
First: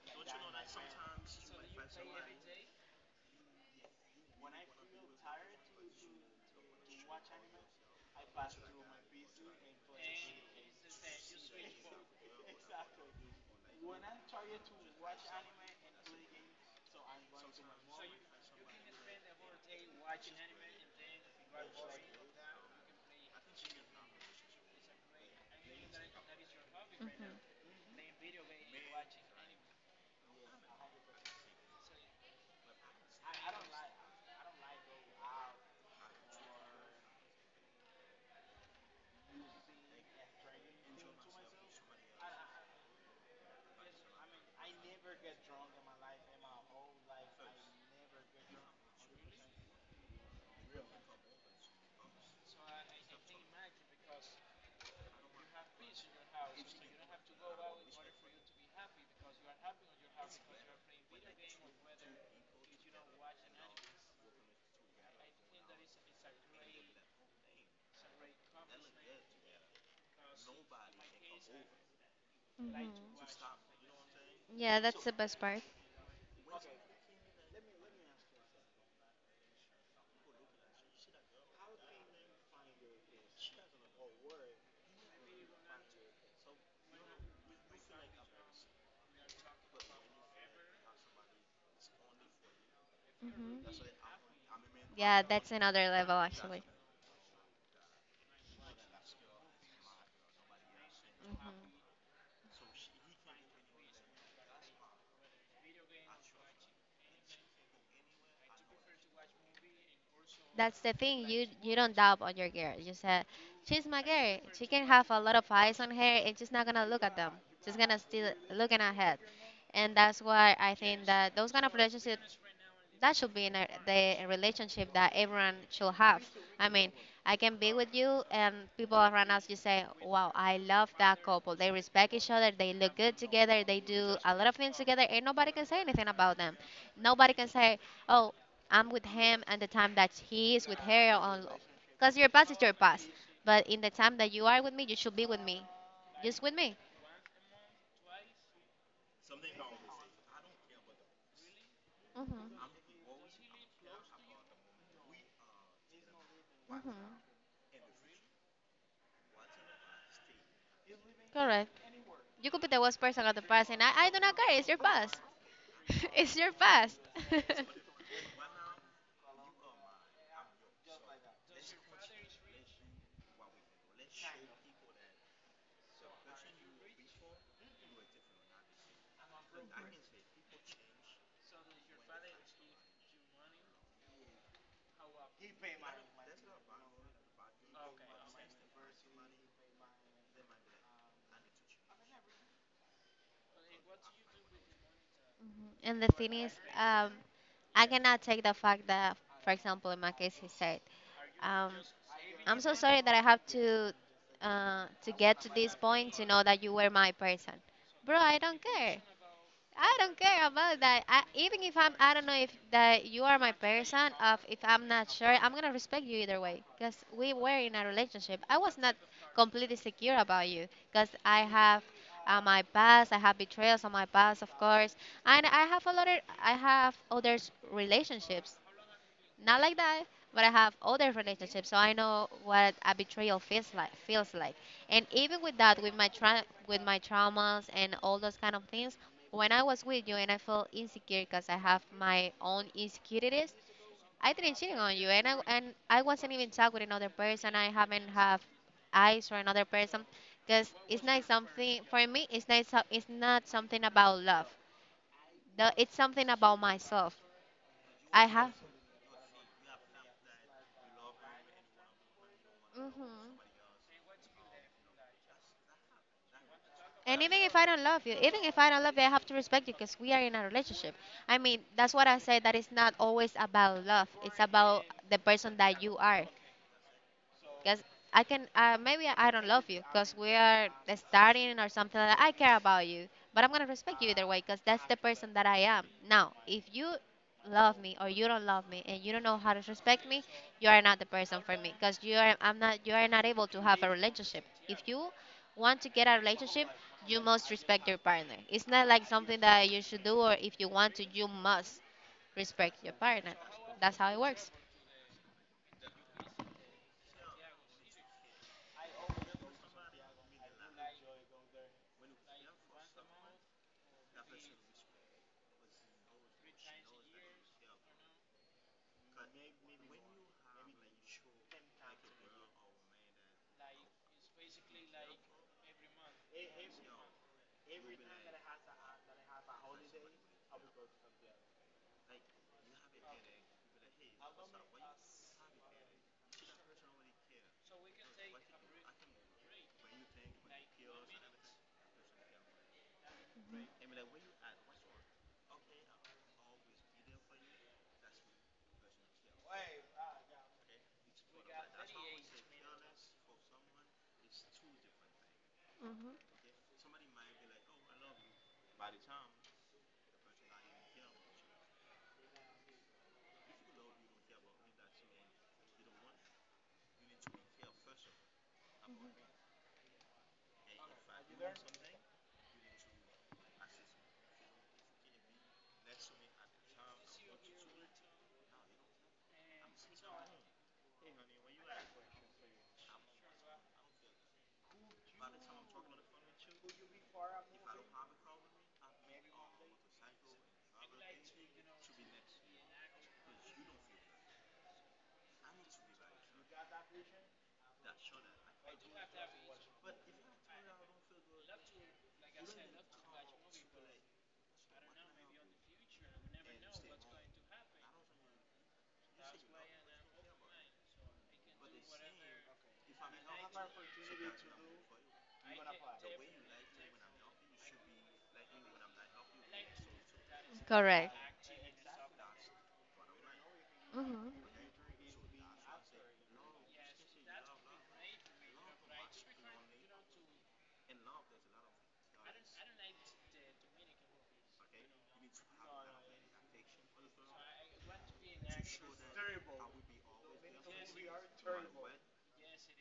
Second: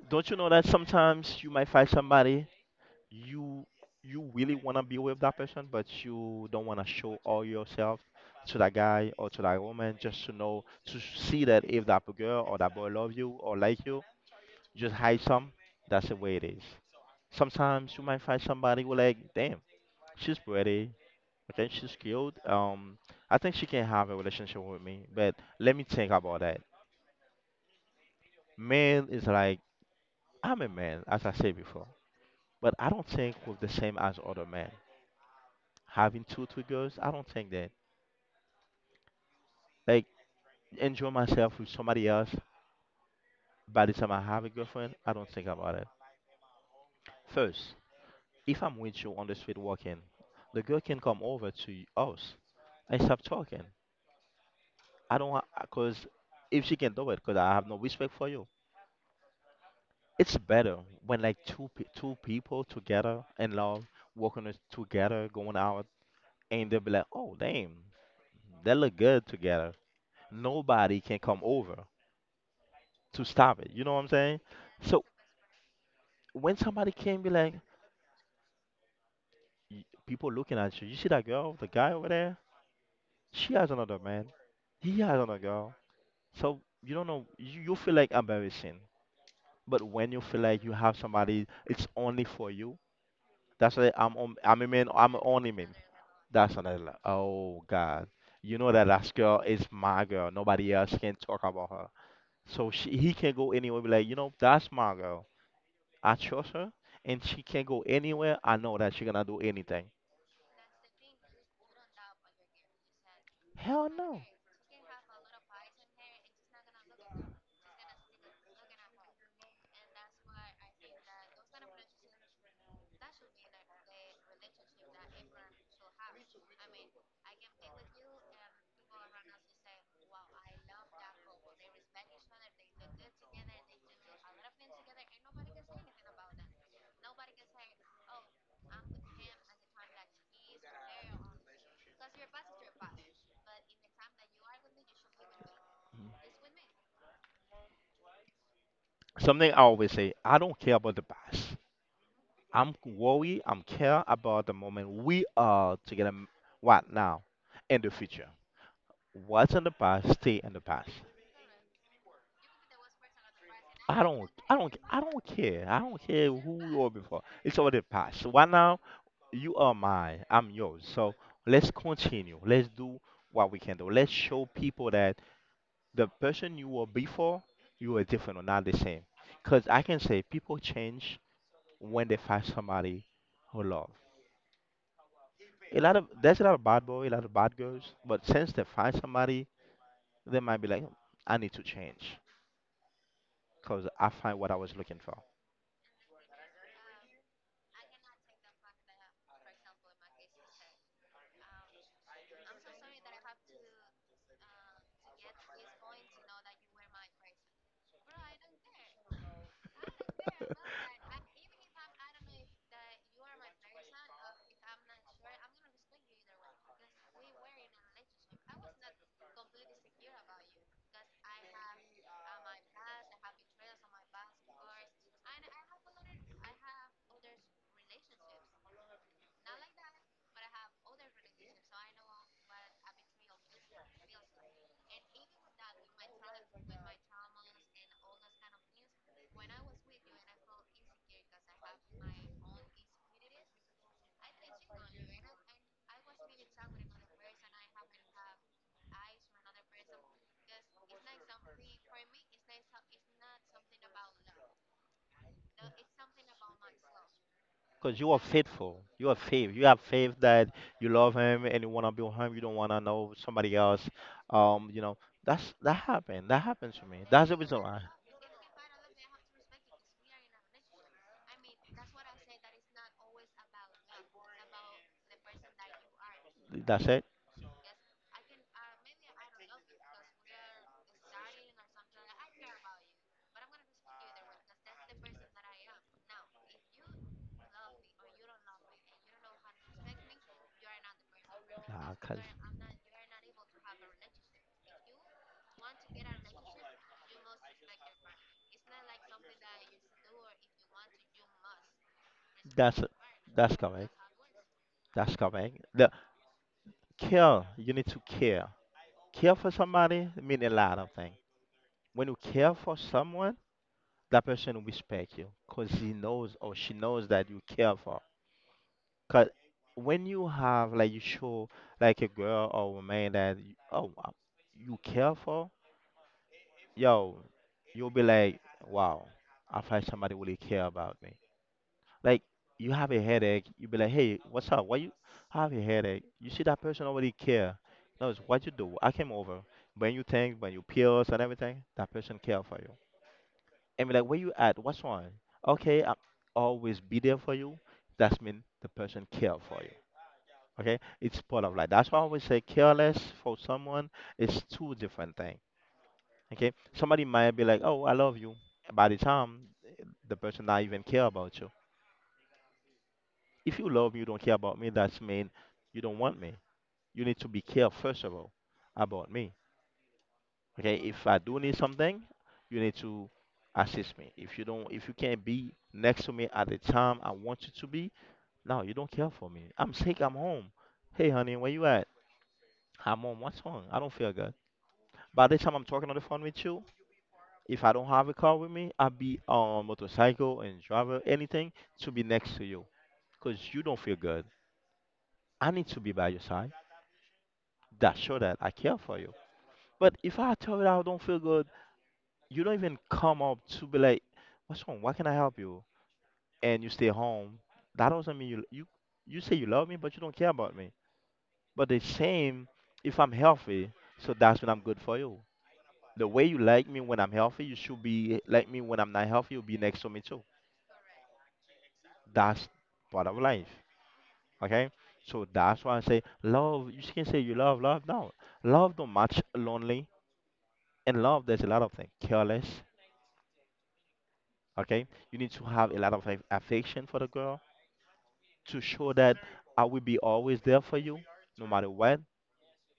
B: don't you know that sometimes you might find somebody, you you really want to be with that person, but you don't want to show all yourself to that guy or to that woman, just to know, to see that if that girl or that boy love you or like you. Just hide some, that's the way it is. Sometimes you might find somebody who, like, damn, she's pretty. Okay, she's cute, I think she can have a relationship with me, but let me think about that.
A: Hmm.
B: Man is like, I'm a man, as I said before, but I don't think with the same as other men, having two three girls. I don't think that. Like, enjoy myself with somebody else. By the time I have a girlfriend, I don't think about it. First, if I'm with you on the street walking, the girl can come over to us and stop talking. I don't want, because if she can do it, because I have no respect for you. It's better when, like, two people together in love, walking it together, going out, and they'll be like, oh damn, they look good together. Nobody can come over
A: Hmm.
B: to stop it. You know what I'm saying?
A: Yeah, that's
B: So
A: the best part.
B: when somebody can be like, people looking at you. You see that girl, the guy over there? She has another man. He has another girl. So you don't know. You feel like embarrassing. But when you feel like you have somebody, it's only for you. That's
A: Hmm.
B: why I'm a man. I'm
A: Yeah, that's
B: only man.
A: another level
B: That's
A: actually.
B: another. Oh God. You know that last girl is my girl. Nobody else can talk
A: Hmm.
B: about her. So he can go anywhere. Be like, you know, that's my girl. I trust her, and she can go anywhere. I know that she gonna do anything.
A: That's the thing. You don't doubt on your girl. You said she's
B: Hell
A: my
B: no.
A: girl. She can have a lot of eyes on her, and she's not gonna look at them. She's gonna still looking ahead, and that's why I think that those kind of relationships, that should be the relationship that everyone should have. I mean, I can be with you, and people around us just say, "Wow, I love that couple. They respect each other. They look good together. They do a lot of things together, and nobody can say anything about them." Nobody can say, "Oh, I'm with him," and the time that he is with her, because your past is your past. But in the time that you are with me, you should be with me, just with me.
B: Something I always say, I don't care about the past.
A: Hmm.
B: I'm care about the moment we are together right
A: Hmm.
B: now, and the future. What's in the past, stay in the past.
A: Correct. You could be the worst person of the past, and I, I do not care. It's your
B: I
A: past.
B: don't care. I don't care
A: it's your
B: who you were
A: past.
B: before. It's already past. Right now, you are mine. I'm yours. So let's continue. Let's do what we can do. Let's show people that the person you were before, you are different or not the same. Cause I can say people change when they find somebody who love. A lot of There's a lot of bad boy, a lot of bad girls, but since they find somebody, they might be like, I need to change because I find what I was looking for.
A: And the thing is, um, I cannot take the fact that, for example, in my case, he said, um, "I'm so sorry that I have to get to this point to know that you were my person." Bro, I don't care. I don't care about that. I don't know if that you are my person. Of if I'm not sure, I'm gonna respect you either way. Cause we were in a relationship. I was not completely secure about you. Cause I have my past. I have betrayals on my past, of course, and I have a lot. I have other relationships. Not like that, but I have other relationships, so I know what a betrayal feels like. And even with that, with my traumas and all those kind of things, when I was with you and I felt insecure because I have my own insecurities, I didn't cheating on you, and I wasn't even talking with another person. I haven't have eyes for another person, because it's not something for me. It's not something about love. It's something about myself.
B: Because you are
A: I have.
B: faithful, you are faith, you have faith that you love him and you want to be with him. You don't want to know
A: Hmm.
B: somebody else. You know, that's, that happened. That happened to me.
A: And
B: That's the
A: even if
B: reason
A: I
B: why.
A: don't love you, even if I don't love you, I have to respect you because we are in a relationship. I mean, that's what I say. That it's not always about love. It's about the person that you are.
B: That's it.
A: Because I can, maybe I don't love you because we are starting or something like that. I care about you, but I'm going to respect you either way because that's the person that I am. Now, if you love me or you don't love me and you don't know how to respect me, you are not the person for me
B: Nah,
A: because
B: 'cause
A: you are not able to have a relationship. If you want to get a relationship, you must respect your partner. It's not like something that you should do or if you want to, you must
B: that's
A: respect your partner.
B: that's correct.
A: That's how it works.
B: That's coming. The care, you need to care. Care for somebody mean a lot of things. When you care for someone, that person will respect you because he knows or she knows that you care for. Because when you have, like, you show like a girl or a man that you, oh wow, you care for, yo, you'll be like, wow, I find somebody really care about me. Like, you have a headache, you be like, hey, what's up? Why you have a headache? You see that person already care. No, it's what you do. I came over. When you think, when you pills and everything, that person care for you. And be like, where you at? What's wrong? Okay, I always be there for you. That's mean the person care for you. Okay, it's part of life. That's why I always say careless for someone is two different thing.
A: Hmm.
B: Okay, somebody might be like, oh, I love you. By the time the person not even care about you. If you love me, you don't care about me, that's mean you don't want me. You need to be care first of all about me. Okay, if I do need something, you need to assist me. If you don't, if you can't be next to me at the time I want you to be, no, you don't care for me. I'm sick, I'm home. Hey honey, where you at? I'm home. What's wrong? I don't feel good. By the time I'm talking on the phone with you, if I don't have a car with me, I'll be on motorcycle and drive anything to be next to you because you don't feel good. I need to be by your side. That show that I care for you. But if I tell you that I don't feel good, you don't even come up to be like, "What's wrong? Why can I help you?" And you stay home. That doesn't mean you, you you say you love me, but you don't care about me. But the same, if I'm healthy, so that's when I'm good for you. The way you like me when I'm healthy, you should be like me when I'm not healthy. You'll be next to me too.
A: Correct.
B: That's part of life.
A: Mm-hmm.
B: Okay. So that's why I say love. You can say you love love. No, love don't match lonely, and love there's a lot of things. Careless, okay, you need to have a lot of affection for the girl to show that I will be always there for you, no matter what.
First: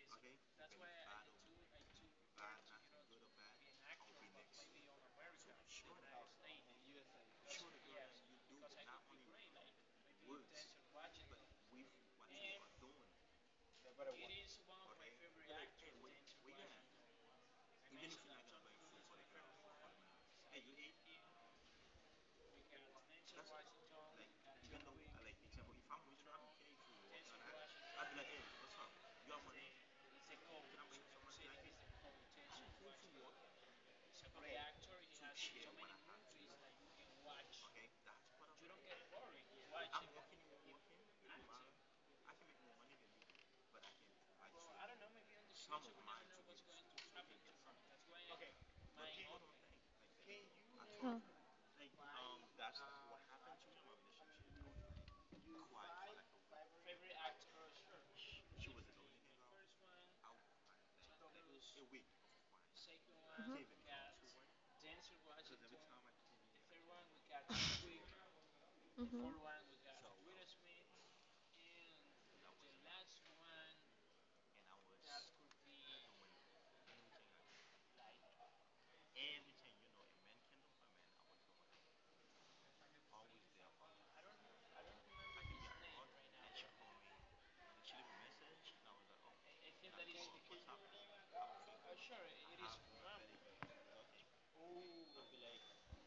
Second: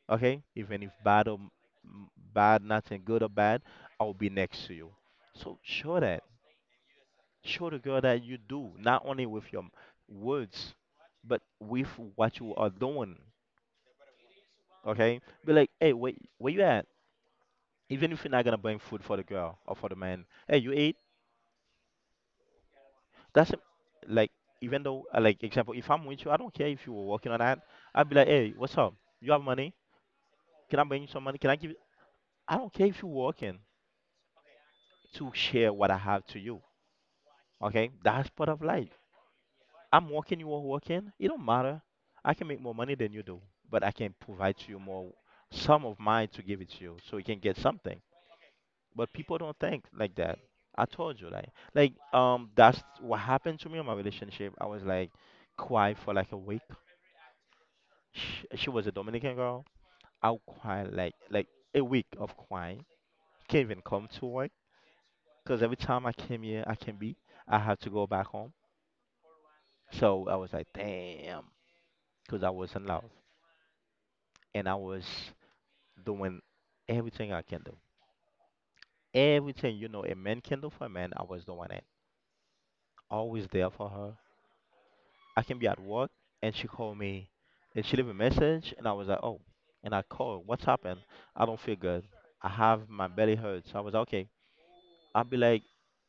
B: Okay, even if bad or m- bad nothing good or bad, I'll be next to you. So show that, show the girl that you do, not only with your words, but with what you are doing. Okay, be like, "Hey, wait, where you at?" Even if you're not gonna bring food for the girl or for the man, "Hey, you ate?" That's like, even though like example, if I'm with you, I don't care if you were working or not. I'd be like, "Hey, what's up? You have money? Can I bring you some money? Can I give you?" I don't care if you're working, to share what I have to you. Okay, that's part of life. I'm working, you are working. It don't matter. I can make more money than you do, but I can provide to you more, some of mine to give it to you, so you can get something. But people don't think like that. I told you, that's what happened to me in my relationship. I was like quiet for like a week. She was a Dominican girl. I'll cry like a week of crying. Can't even come to work, because every time I came here, I can be. I have to go back home.
A: Mhm.
B: So I was like, damn, because I was in love and I was doing everything I can do. Everything, you know, a man can do for a man, I was doing it. Always there for her. I can be at work and she called me and she leave a message and I was like, oh, and I call, "What's happened?" "I don't feel good. I have my belly hurts." I was like, okay. I'll be like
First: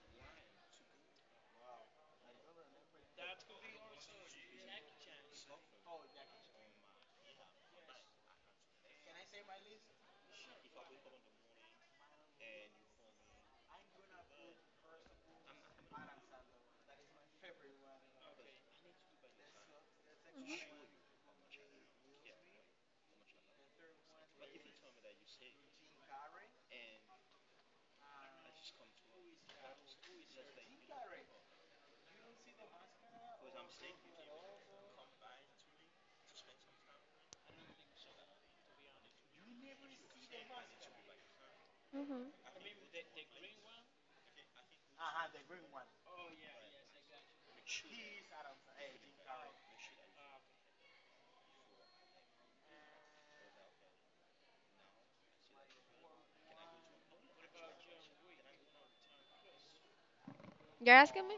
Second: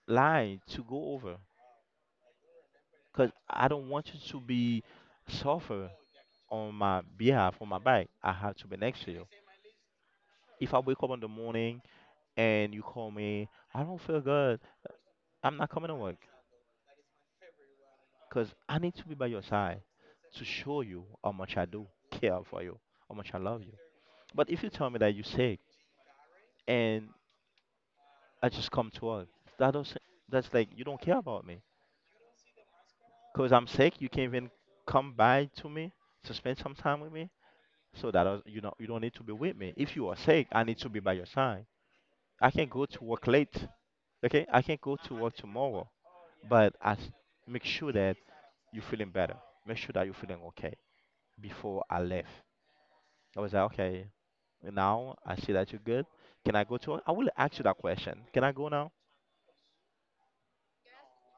B: lying to go over, cause I don't want you to be suffer on my behalf, on my back. I have to be next to you. If I wake up in the morning and you call me, "I don't feel good," I'm not coming to work, cause I need to be by your side to show you how much I do care for you, how much I love you. But if you tell me that you're sick and I just come to work, that doesn't, that's like you don't care about me, cause I'm sick. You can't even come by to me to spend some time with me. So that is. You don't need to be with me. If you are sick, I need to be by your side. I can go to work late. Okay, I can go to work tomorrow, but I make sure that you're feeling better. Make sure that you're feeling okay before I left. I was like, okay, now I see that you're good. "Can I go to work?" I will ask you that question. "Can I go now?"
A: You're asking me?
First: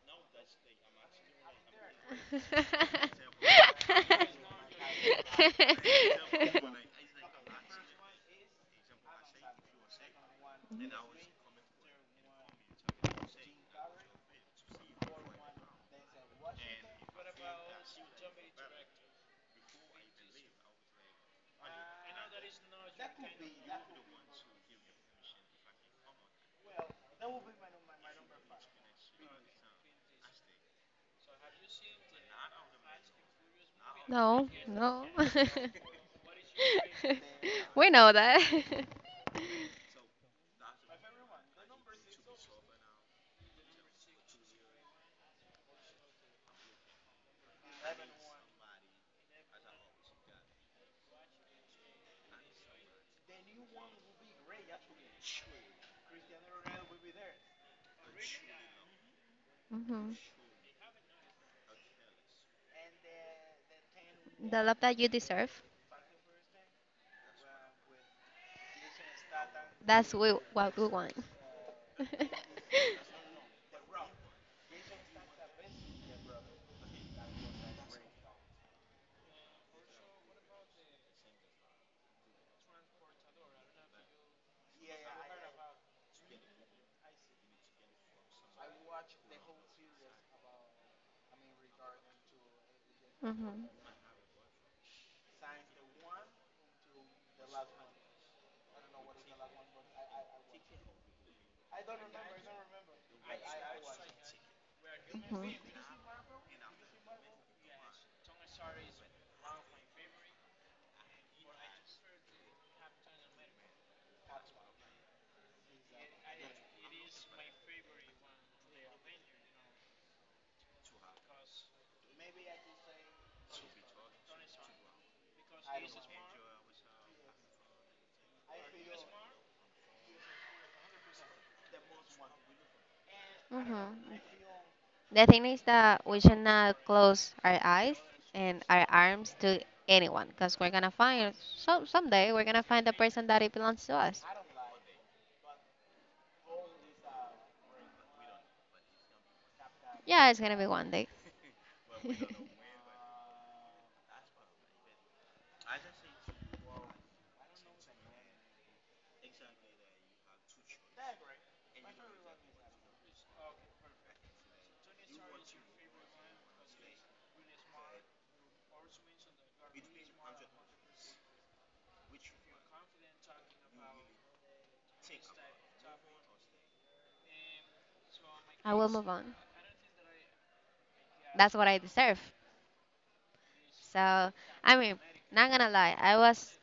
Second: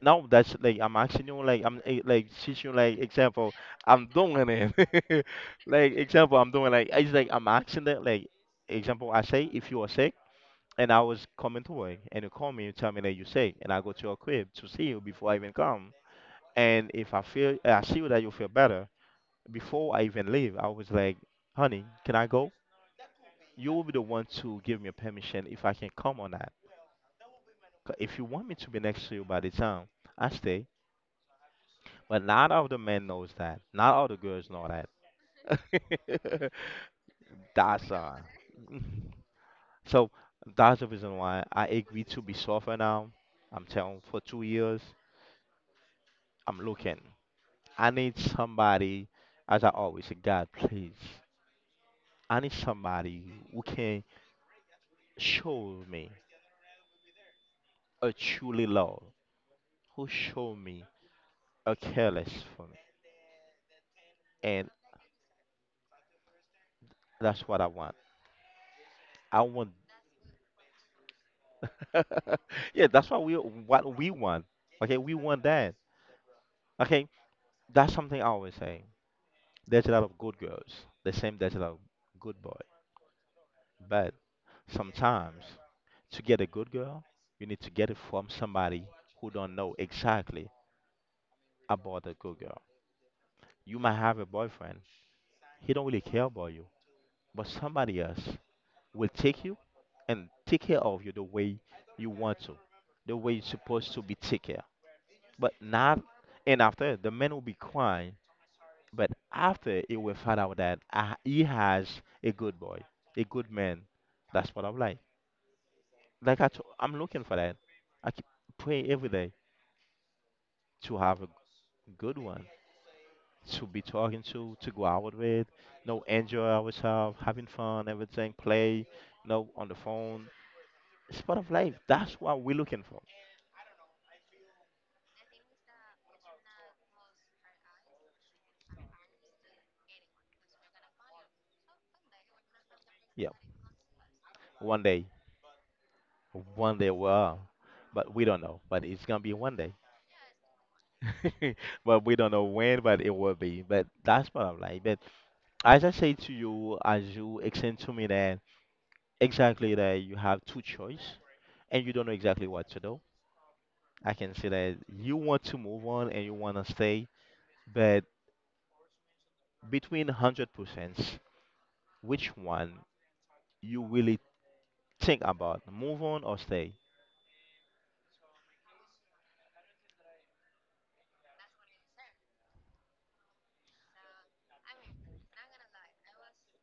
B: Now that's like I'm asking you, like I'm like teaching you, like example. I'm doing it. Like example, I'm doing like, it's like I'm asking that, like example. I say if you are sick and I was coming to work, and you call me and tell me that you sick, and I go to your crib to see you before I even come. And if I feel, I see that you feel better before I even leave, I was like, "Honey, can I go?" You will be the one to give me a permission if I can come or not. 'Cause if you want me to be next to you, by the time I stay, but not all the men knows that. Not all the
A: no,
B: girls know
A: no.
B: that.
A: we
B: That's
A: know
B: all.
A: that.
B: So that's the reason why I agree to be sober now. I'm telling for 2 years. I'm looking. I need somebody, as I always say, God, please. I need somebody who can show me a truly love, who
A: hmm.
B: show me a careless for me,
A: The
B: and
A: love that you deserve,
B: that's what I want. I want,
A: that's what we want.
B: yeah, that's what we want. Okay, we want that. Okay, that's something I always say. There's a lot of good girls. The same, there's a lot of good boy, but sometimes to get a good girl, you need to get it from somebody who don't know exactly about a good girl.
A: hmm.
B: You might have a boyfriend. He don't really care about you, but somebody else will take you and take care of you the way you want to, the way you're supposed to be take care. But
A: Hmm.
B: not, and after the man will be crying. But after it will find out that he has a good boy, a good man. That's what I'm like. I'm looking for that. I keep praying every day to have a good one, to be talking to go out with, you know, enjoy ourselves, having fun, everything, play, you know, on the phone. It's part of life. That's what we're looking for.
A: Hmm. The thing is that we should not close our eyes and our arms to anyone because we're gonna find so someday we're gonna find the person
B: Yeah.
A: that it belongs to us.
B: One day. One day we are. But we don't know. But it's gonna be one
A: Yeah, it's gonna be one day.
B: day. But we don't know when, but it will be. But that's part of life. But as I say to you, as you explain to me that exactly that you have two choice and you don't know exactly what to do, I can say that you want to move on and you want to stay, but between 100%, which one you really think about, move on or stay?
A: I will move on. That's what I deserve. So, I mean, not gonna lie, I was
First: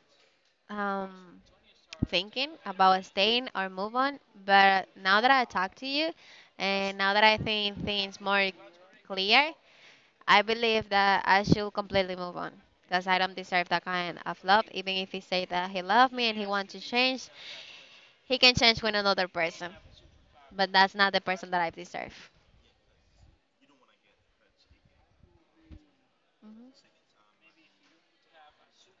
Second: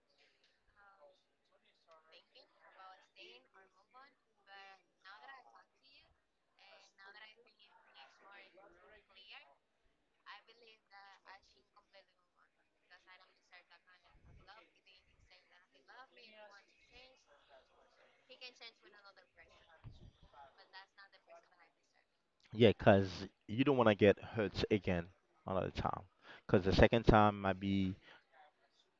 A: um, thinking about staying or move on, but now that I talk to you and now that I think things more clear, I believe that I should completely move on because I don't deserve that kind of love. Even if he say that he loved me and he wants to change, he can change with another person, but that's not the person that I deserve.
B: Yeah, because you don't want to get hurt again another time. Because the
A: Mhm.
B: second time might be,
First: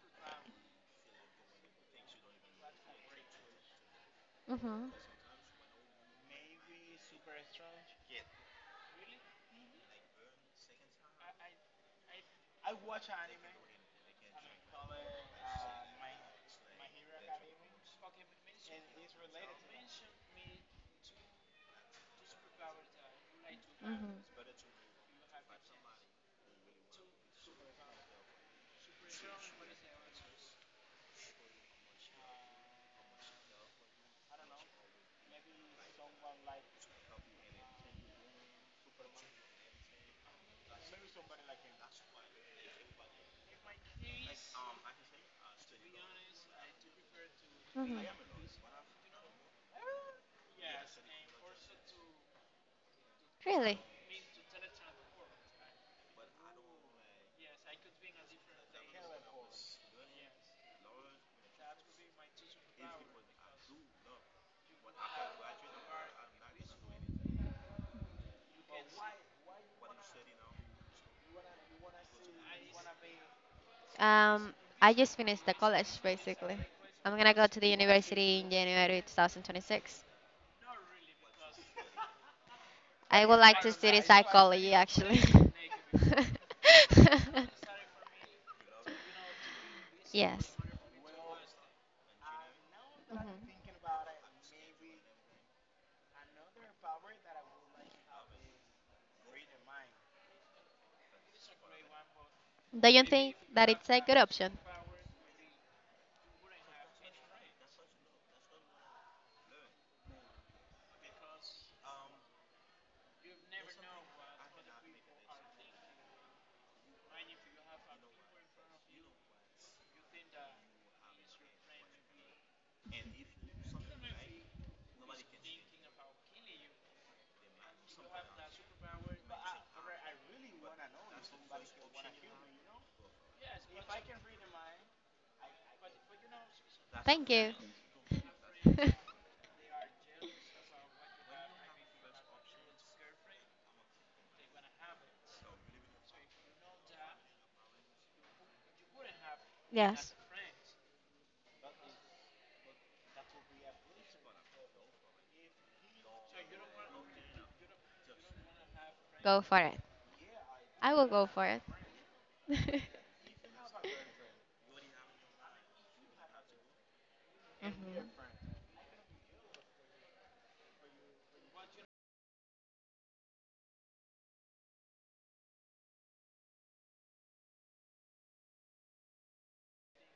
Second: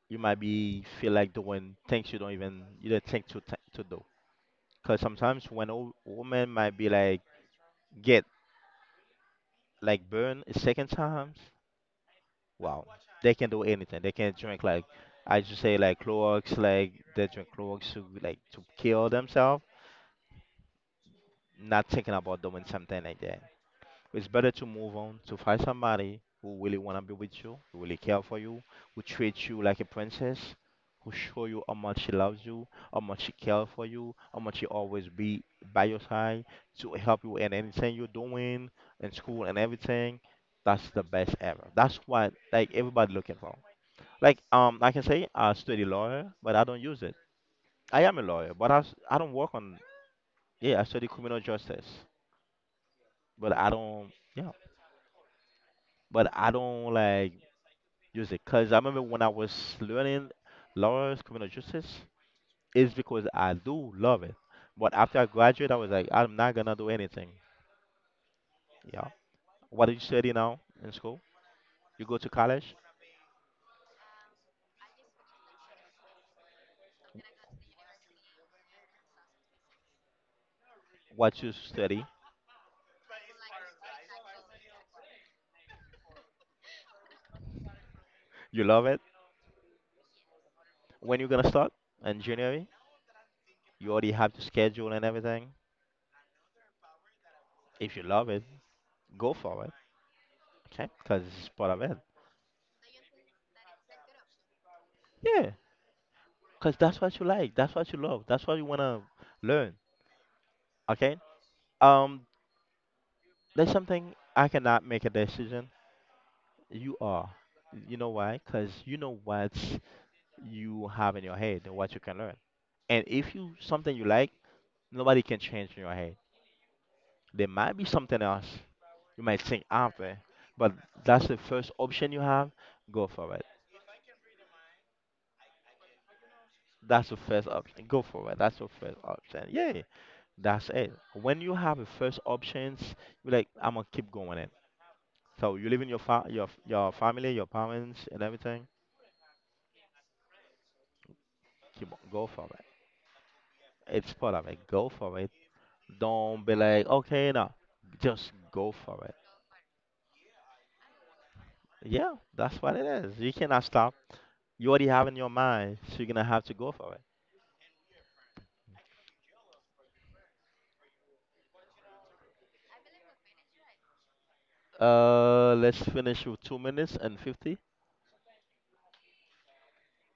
B: you might be feel like doing things you don't even, you don't think to do.
A: Mhm.
B: Because sometimes when a woman might be like get like burned a second times, wow, they can do anything. They can drink like, I just say, like Clorox, like they drink Clorox to like to kill themselves, not thinking about doing something like that. It's
A: Mhm.
B: better to move on, to find somebody who really want to be with you, who really care for you, who treats you like a princess, who show you how much she loves you, how much she cares for you, how much she always be by your side to help you in anything you're doing, in school and everything. That's the best ever. That's what like everybody looking for. I can say I study lawyer, but I don't use it.
A: Mhm.
B: I am a lawyer, but I I don't work on, yeah. I study criminal justice. But I
A: Really?
B: don't, yeah, but I don't like use it. Cause I remember when I was learning laws, criminal justice, it's because I do love it. But after I graduate, I was like, I'm not gonna do anything. Yeah. What do you study now in school? You go to college.
A: Um, I just finished the college basically. I'm gonna go to the university in January 2026.
B: What you study?
A: I would like to study psychology actually.
B: You love it.
A: yes.
B: When you gonna start engineering? You already
A: Mhm.
B: have the schedule and everything. If you love it, go for it. Okay, cause it's part of it.
A: Do you think that it's a good option?
B: Yeah, cause that's what you like. That's what you love. That's what you wanna learn. Okay. Um, That's something I cannot make a decision. You are. You know why? Because you know what you have in your head and what you can learn. And if you something you like, nobody can change in your head. There might be something else you might think after, but that's the first option you have. Go for it. That's the
A: Thank
B: first
A: you.
B: option. Go for it. That's the first option. Yeah, that's it. When you have the first options, you're like, I'm gonna keep going it. So you live in your your family, your parents, and everything.
A: Yes.
B: Keep on, go for it. It's part of it. Go for it. Don't be like, okay, no, just go for it.
A: Go for it. I will go for it.
B: Yeah, that's what it is. You cannot stop. You already have in your mind, so you're gonna have to go for it.
A: Mhm.
B: Let's finish with 2 minutes and 50.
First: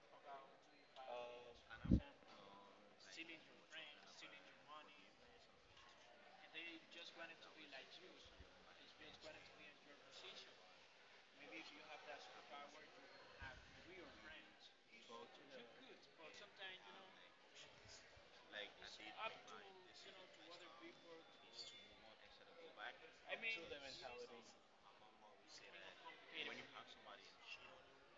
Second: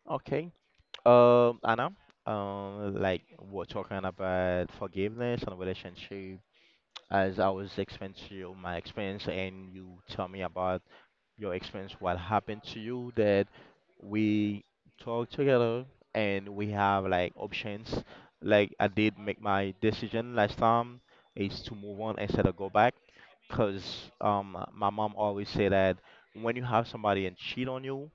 B: Okay. Anna, like we're talking about forgiveness and relationship. As I was explaining to you my experience, and you tell me about your experience, what happened to you, that we talk together and we have like options. Like I did make my decision last time is to move on instead of go back, cause my mom always say that when you have somebody and cheat on you,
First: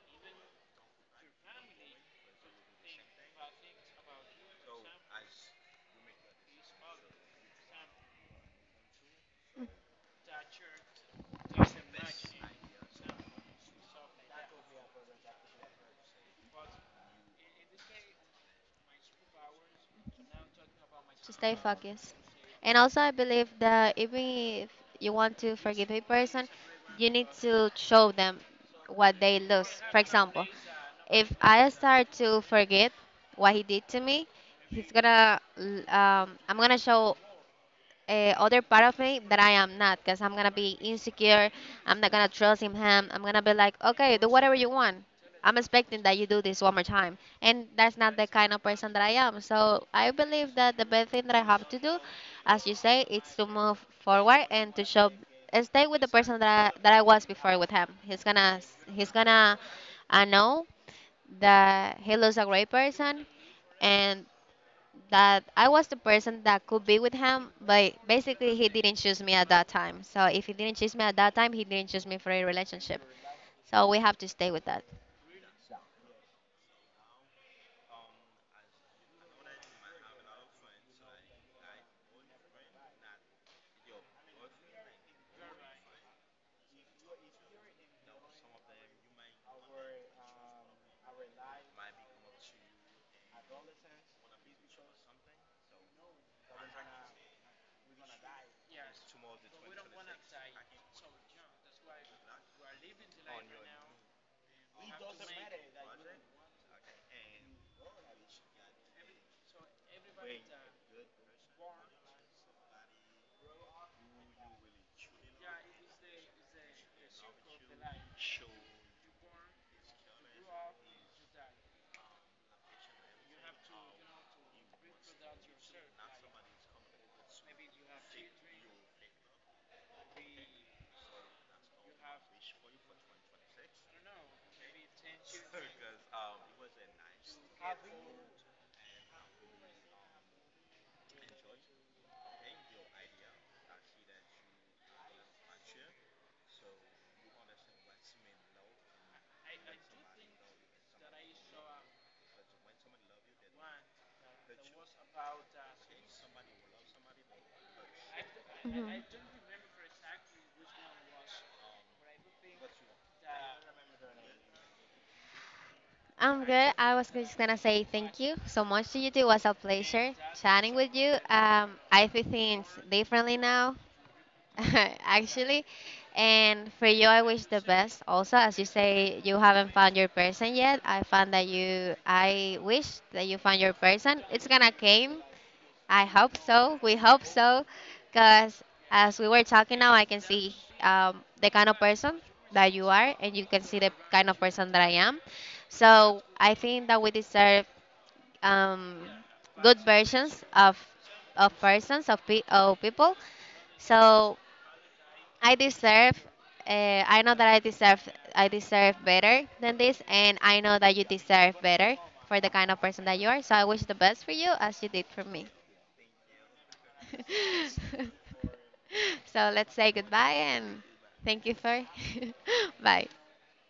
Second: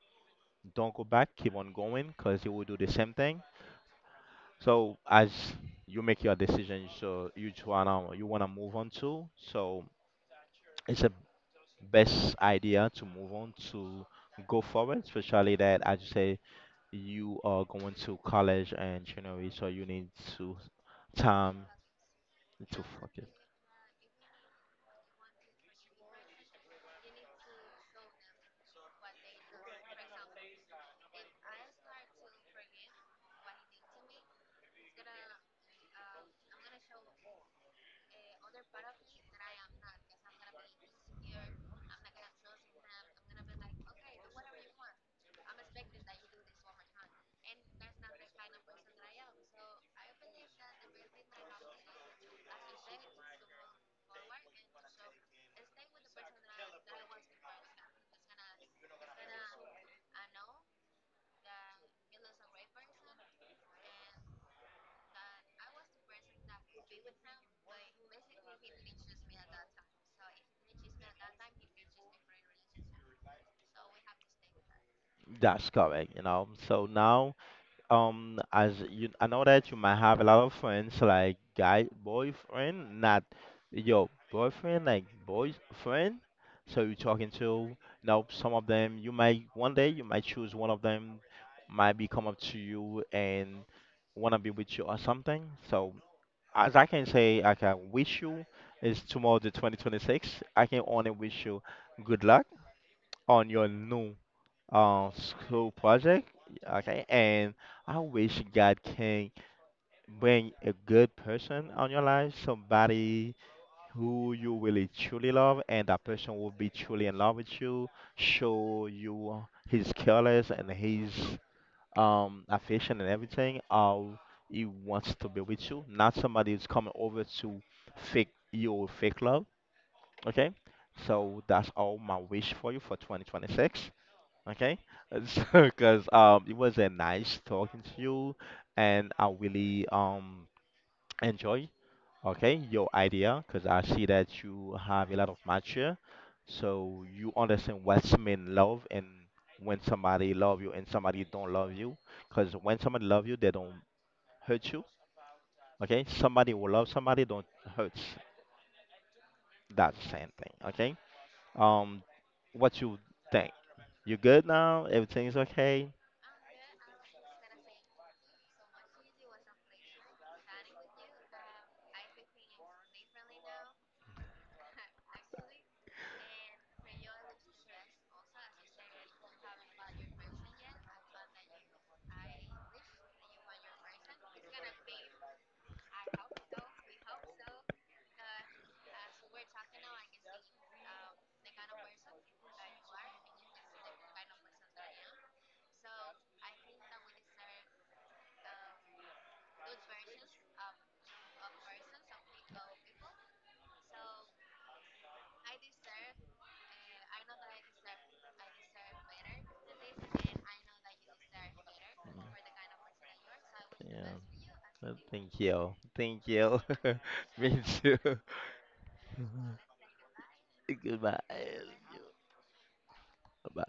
B: don't go back, keep on going, cause they will do the same thing. So as you make your decision, so you wanna move on to, so it's a best idea to move on, to go forward, especially that as you say you are going to college and January, so you need to
A: To stay
B: time
A: focused. And
B: to
A: also, I
B: fucking.
A: believe that even if you want to forgive a person, you need to show them what they lose. For example, if I start to forget what he did to me, he's gonna, I'm gonna show other part of me that I am not, because I'm gonna be insecure. I'm not gonna trust in him. I'm gonna be like, okay, do whatever you want. I'm expecting that you do this one more time, and that's not the kind of person that I am. So I believe that the best thing that I have to do, as you say, is to move forward and to show, and stay with the person that I was before with him. He's gonna know that he was a great person, and that I was the person that could be with him, but basically he didn't choose me at that time. So if he didn't choose me at that time, he didn't choose me for a relationship. So we have to stay with that.
B: That's correct, you know. So now as you, I know that you might have a lot of friends, like guy boyfriend, not your boyfriend, like boyfriend. So you're talking to now, some of them, you might one day you might choose one of them, might be come up to you and wanna be with you or something. So as I can say, I can wish you is tomorrow the 2026. I can only wish you good luck on your new school project, okay, and I wish God can bring a good person on your life, somebody who you really truly love, and that person will be truly in love with you, show you his careless and his affection and everything, how he wants to be with you, not somebody who's coming over to fake you with fake love. Okay, so that's all my wish for you for 2026. Okay, so because it was a nice talking to you, and I really enjoy, okay, your idea, because I see that you have a lot of mature, so you understand what's mean love, and when somebody love you and somebody don't love you, because when somebody love you they don't hurt you. Okay, somebody who love somebody don't hurt
A: Mhm.
B: that same thing. Okay, um, what you think? You good now? Everything's okay?
A: I'm good. I was just gonna say thank you so much to you two. It was a pleasure chatting with you. I feel things differently now, actually. And for you, I wish the best. Also, as you say, you haven't found your person yet. I found that you. I wish that you found your person. It's gonna came. I hope so. We hope so, because as we were talking now, I can see the kind of person that you are, and you can see the kind of person that I am. So I think that we deserve um, good versions of persons of people. So I deserve. I know that I deserve. I deserve better than this, and I know that you deserve better for the kind of person that you are. So I wish the
B: Yeah.
A: best for you, as you
B: Well,
A: did for
B: thank
A: me.
B: you. Thank you. Me too.
A: so let's say goodbye and
B: Goodbye.
A: thank you for bye.
B: Bye.